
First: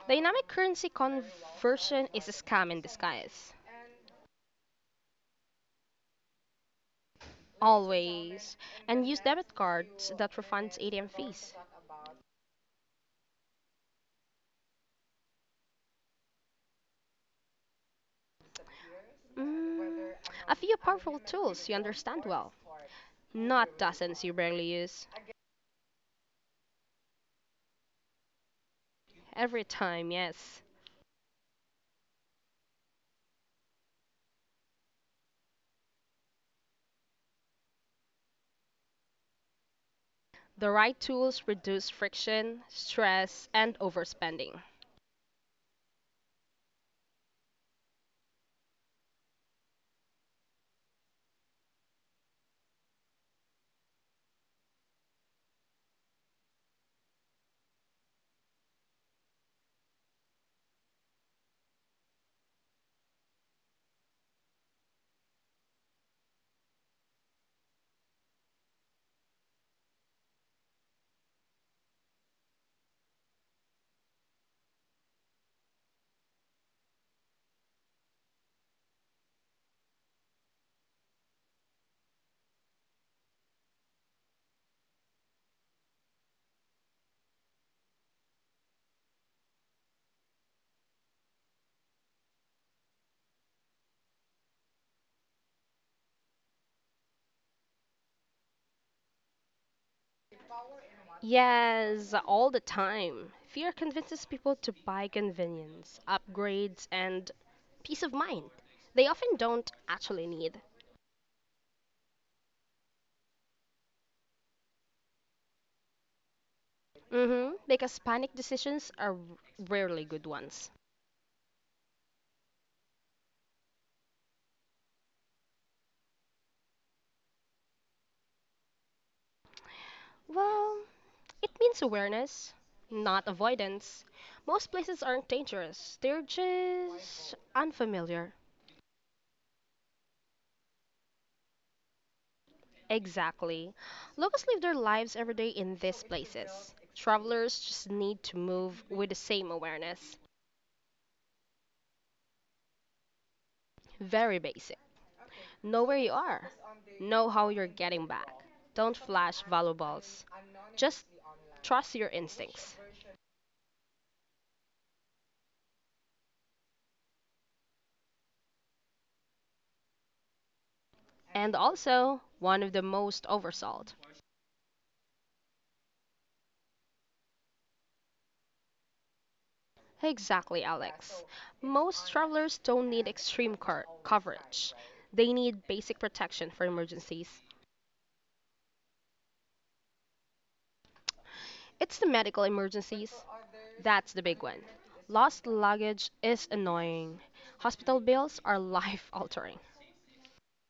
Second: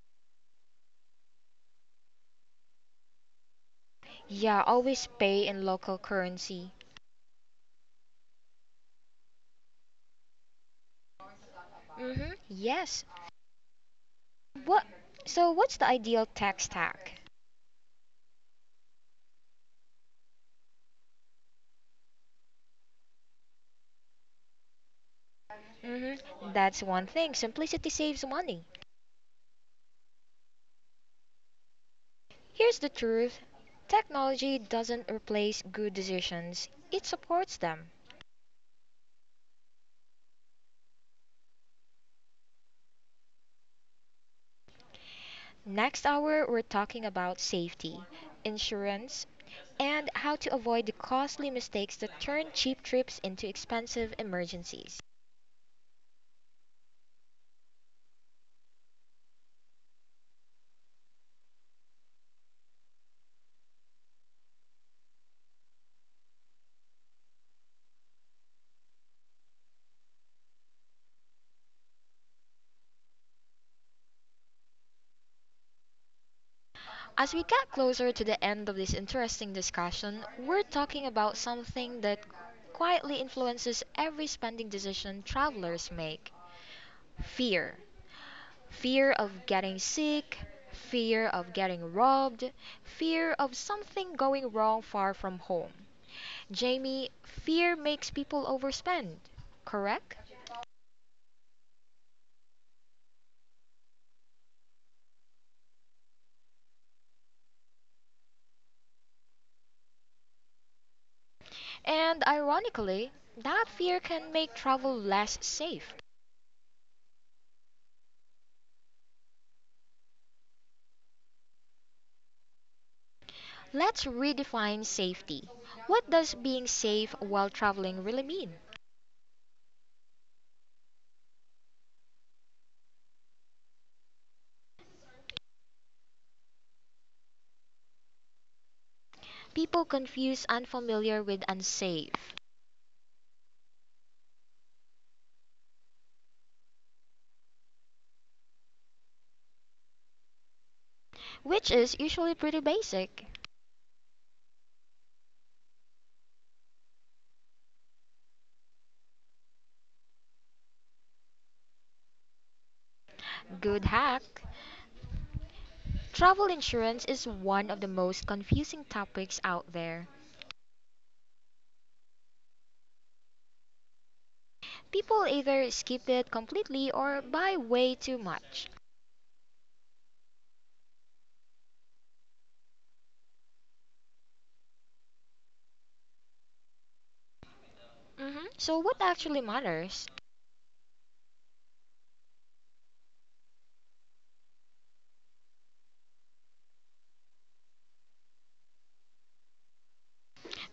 Dynamic currency conversion is a scam in disguise. Yeah, always pay in local currency. Always. And use debit cards that refunds ATM fees. Mhm. Yes. What So what's the ideal tax stack? Mm, a few powerful tools you understand well, not dozens you barely use. Mhm. That's one thing. Simplicity saves money. Every time, yes. Here's the truth. Technology doesn't replace good decisions. It supports them. The right tools reduce friction, stress, and overspending. Next hour we're talking about safety, insurance, and how to avoid the costly mistakes that turn cheap trips into expensive emergencies. As we get closer to the end of this interesting discussion, we're talking about something that quietly influences every spending decision travelers make: fear. Fear of getting sick, fear of getting robbed, fear of something going wrong far from home. Jamie, fear makes people overspend, correct? Yes, all the time. Fear convinces people to buy convenience, upgrades, and peace of mind they often don't actually need. And ironically, that fear can make travel less safe. Hmm. Because panic decisions are rarely good ones. Let's redefine safety. What does being safe while traveling really mean? Well, it means awareness, not avoidance. Most places aren't dangerous, they're just unfamiliar. People confuse unfamiliar with unsafe, Exactly. Locals live their lives every day in these places. Travelers just need to move with the same awareness. which is usually pretty basic. Very basic. Know where you are. Know how you're getting back. Don't flash valuables. Just trust your instincts. Good hack. Travel insurance is one of the most confusing topics out there. And also, one of the most oversold. People either skip it completely or buy way too much. Exactly, Alex. Most travelers don't need extreme coverage. They need basic protection for emergencies. Hmm. So, what actually matters? It's the medical emergencies. That's the big one. Lost luggage is annoying. Hospital bills are life altering.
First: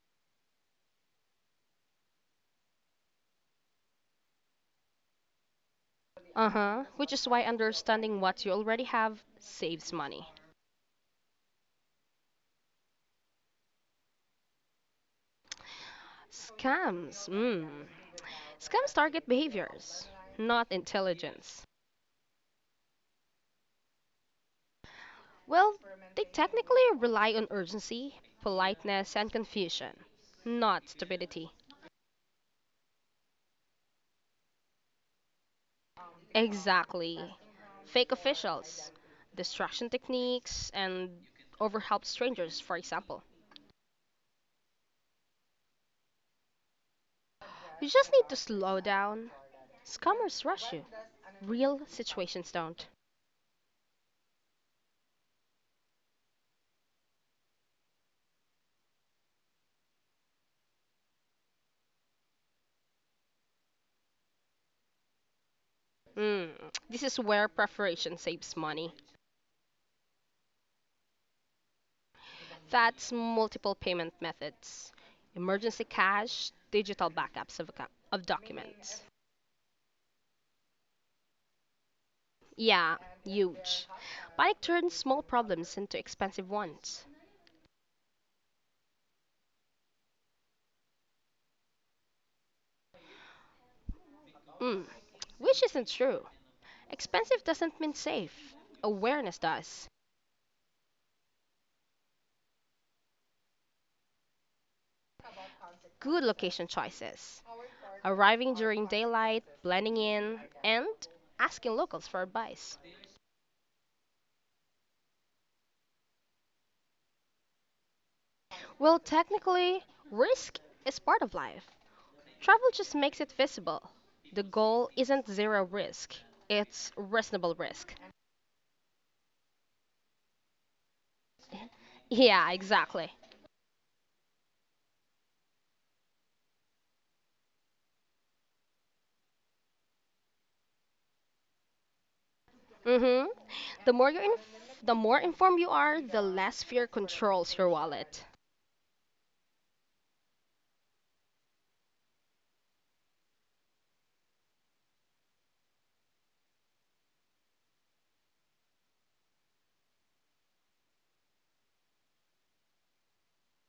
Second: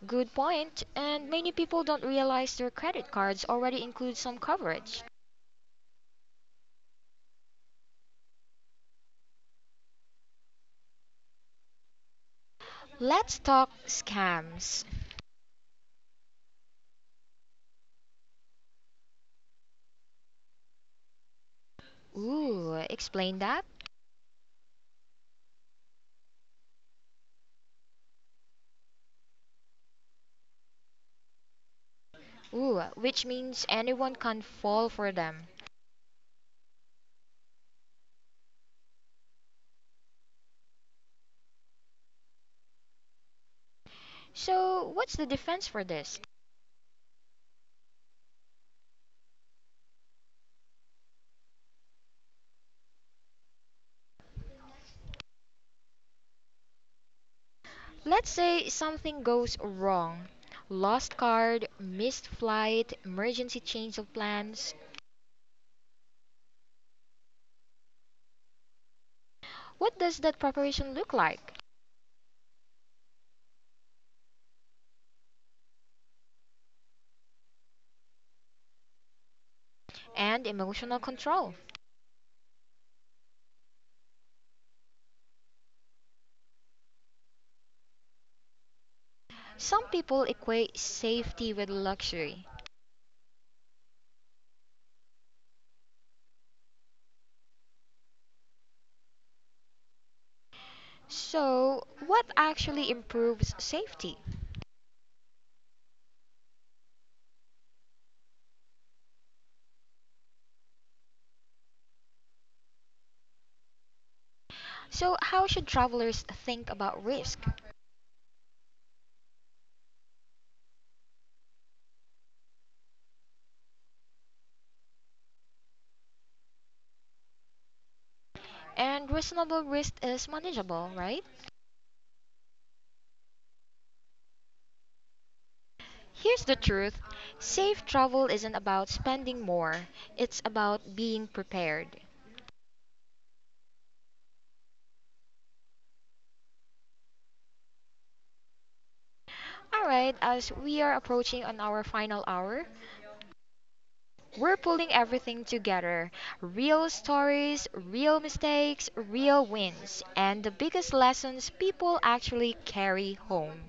Good point, and many people don't realize their credit cards already include some coverage. Uh huh. Which is why understanding what you already have saves money. Let's talk scams. Scams. Mm. Scams target behaviors, not intelligence. Ooh, explain that. Well, they technically rely on urgency, politeness, and confusion, not stupidity. Ooh, which means anyone can fall for them. Exactly. Fake officials, distraction techniques, and overhelped strangers, for example. So, what's the defense for this? You just need to slow down. Scammers rush you. Real situations don't. Let's say something goes wrong. Lost card, missed flight, emergency change of plans. Mm, this is where preparation saves money. What does that preparation look like? That's multiple payment methods, emergency cash, digital backups of, account, of documents. And emotional control. Yeah, huge. Panic turns small problems into expensive ones. Some people equate safety with luxury. Mm, which isn't true. Expensive doesn't mean safe. Awareness does. So, what actually improves safety? Good location choices. Arriving during daylight, blending in, and asking locals for advice. So, how should travelers think about risk? Well, technically, risk is part of life. Travel just makes it visible. The goal isn't zero risk, it's reasonable risk. And reasonable risk is manageable, right? Yeah, exactly. Here's the truth: safe travel isn't about spending more, it's about being prepared. Hmm. The more informed you are, the less fear controls your wallet. Alright, as we are approaching on our final hour, we're pulling everything together: real stories, real mistakes, real wins, and the biggest lessons people actually carry home.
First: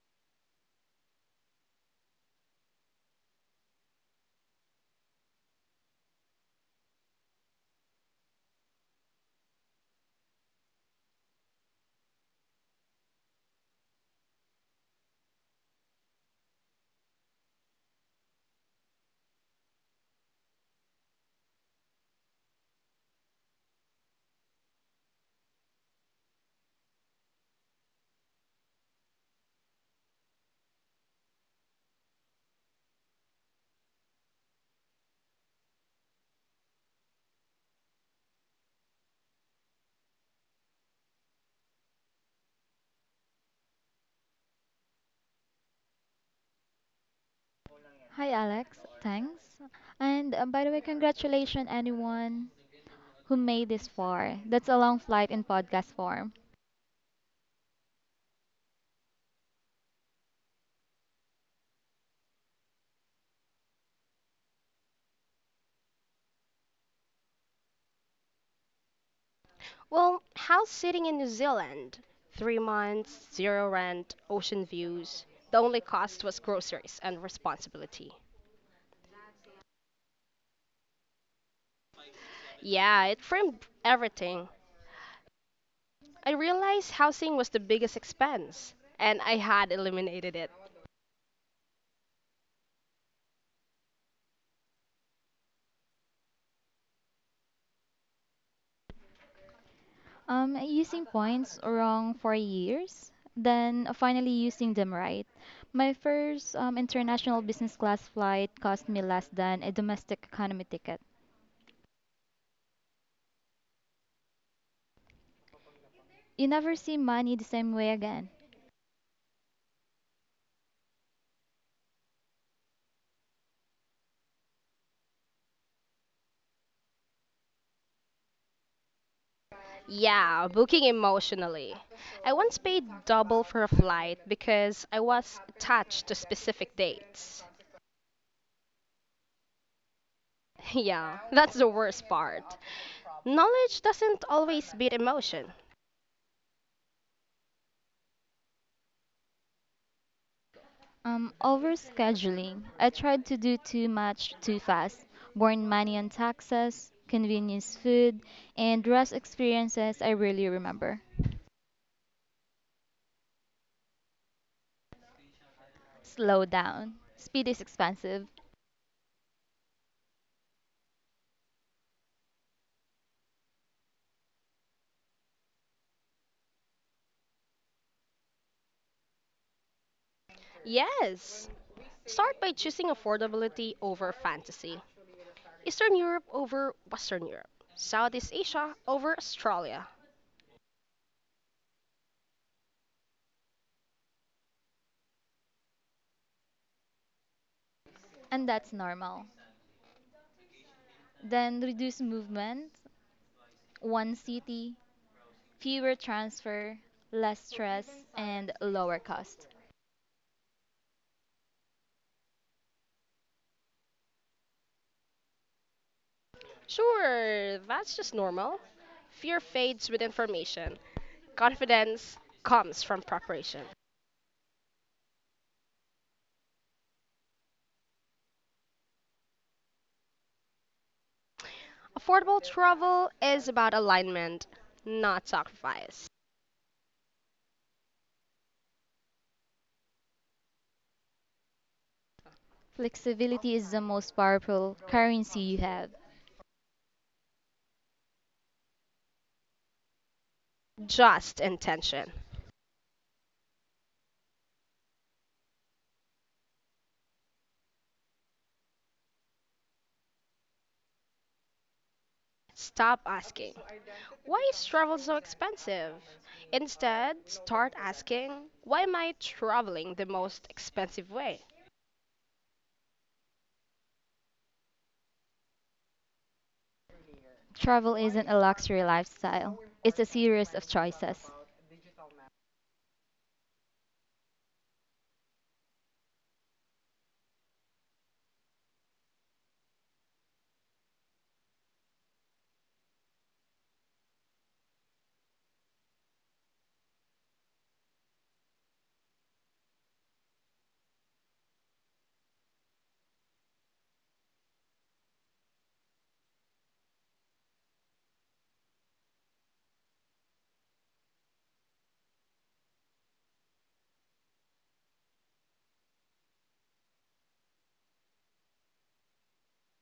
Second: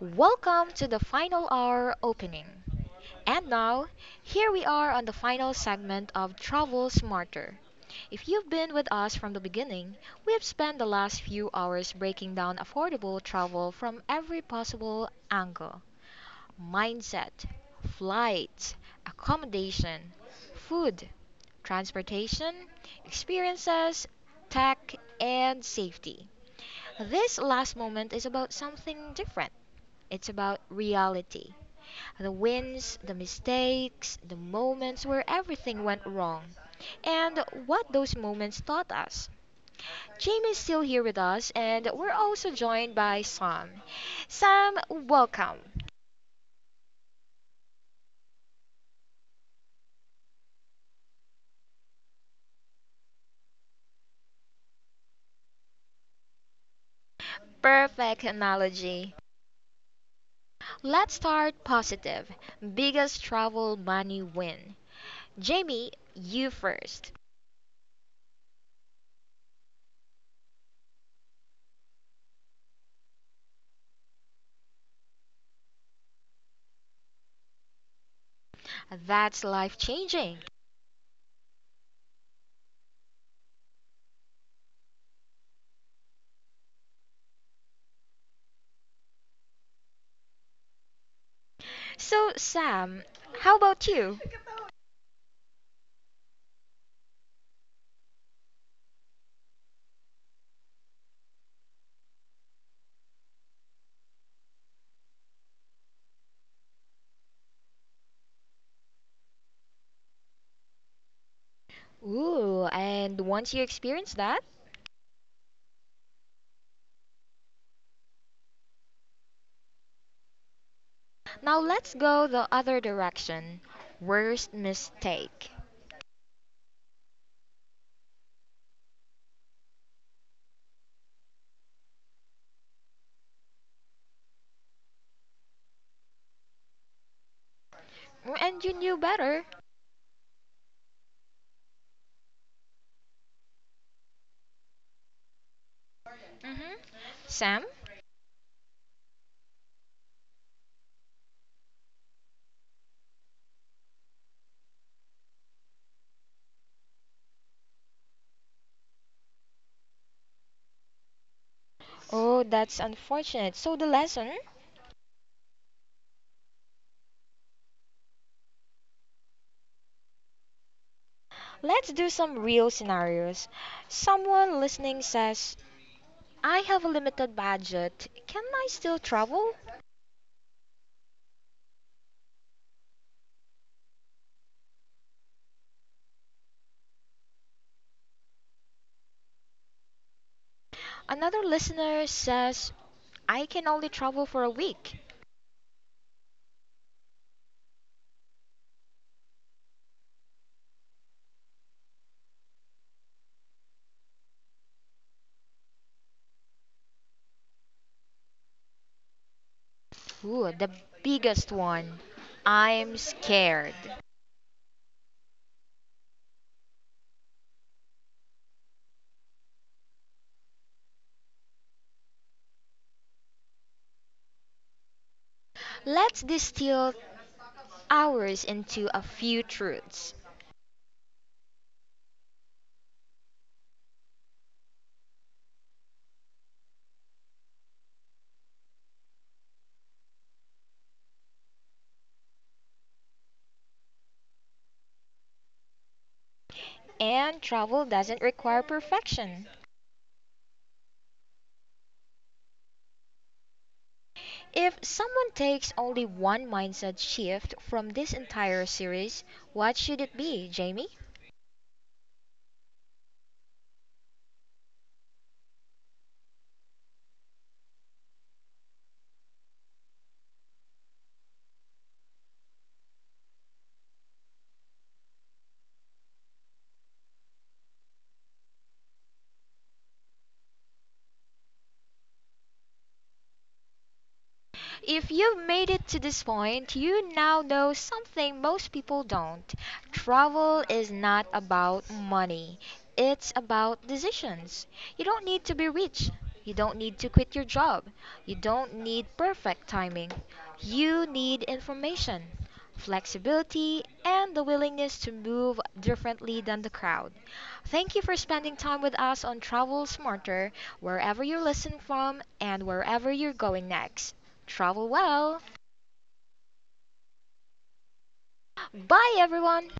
Welcome to the final hour opening. And now, here we are on the final segment of Travel Smarter. If you've been with us from the beginning, we have spent the last few hours breaking down affordable travel from every possible angle: mindset, flights, accommodation, food, transportation, experiences, tech, and safety. This last moment is about something different: it's about reality. The wins, the mistakes, the moments where everything went wrong, and what those moments taught us. Jamie's still here with us, and we're also joined by Sam. Sam, welcome. Hi, Alex. Thanks. And by the way, congratulations anyone who made this far. That's a long flight in podcast form. Perfect analogy. Let's start positive. Biggest travel money win. Jamie, you first. Well, house sitting in New Zealand. 3 months, zero rent, ocean views. The only cost was groceries and responsibility. That's life changing. Yeah, it framed everything. I realized housing was the biggest expense, and I had eliminated it. So, Sam, how about you? Using points wrong for years, then finally using them right. My first international business class flight cost me less than a domestic economy ticket. Ooh, and once you experience that. You never see money the same way again. Now let's go the other direction. Worst mistake. Yeah, booking emotionally. I once paid double for a flight because I was attached to specific dates. And you knew better. Yeah, that's the worst part. Knowledge doesn't always beat emotion. Hmm. Sam? Overscheduling. I tried to do too much too fast. Born money on taxes, convenience food, and rest experiences I really remember. Oh, that's unfortunate. So, the lesson? Slow down. Speed is expensive. Let's do some real scenarios. Someone listening says, I have a limited budget. Can I still travel? Yes. Start by choosing affordability over fantasy. Eastern Europe over Western Europe, Southeast Asia over Australia. Another listener says, I can only travel for a week. And that's normal. Then reduce movement, one city, fewer transfer, less stress, and lower cost. Ooh, the biggest one. I'm scared. Sure, that's just normal. Fear fades with information. Confidence comes from preparation. Let's distill ours into a few truths. Affordable travel is about alignment, not sacrifice. Flexibility is the most powerful currency you have. And travel doesn't require perfection. Just intention. If someone takes only one mindset shift from this entire series, what should it be, Jamie? Stop asking, why is travel so expensive? Instead, start asking, why am I traveling the most expensive way? Travel isn't a luxury lifestyle, it's a series of choices. If you've made it to this point, you now know something most people don't. Travel is not about money, it's about decisions. You don't need to be rich. You don't need to quit your job. You don't need perfect timing. You need information, flexibility, and the willingness to move differently than the crowd. Thank you for spending time with us on Travel Smarter, wherever you're listening from and wherever you're going next. Travel well. Bye, everyone.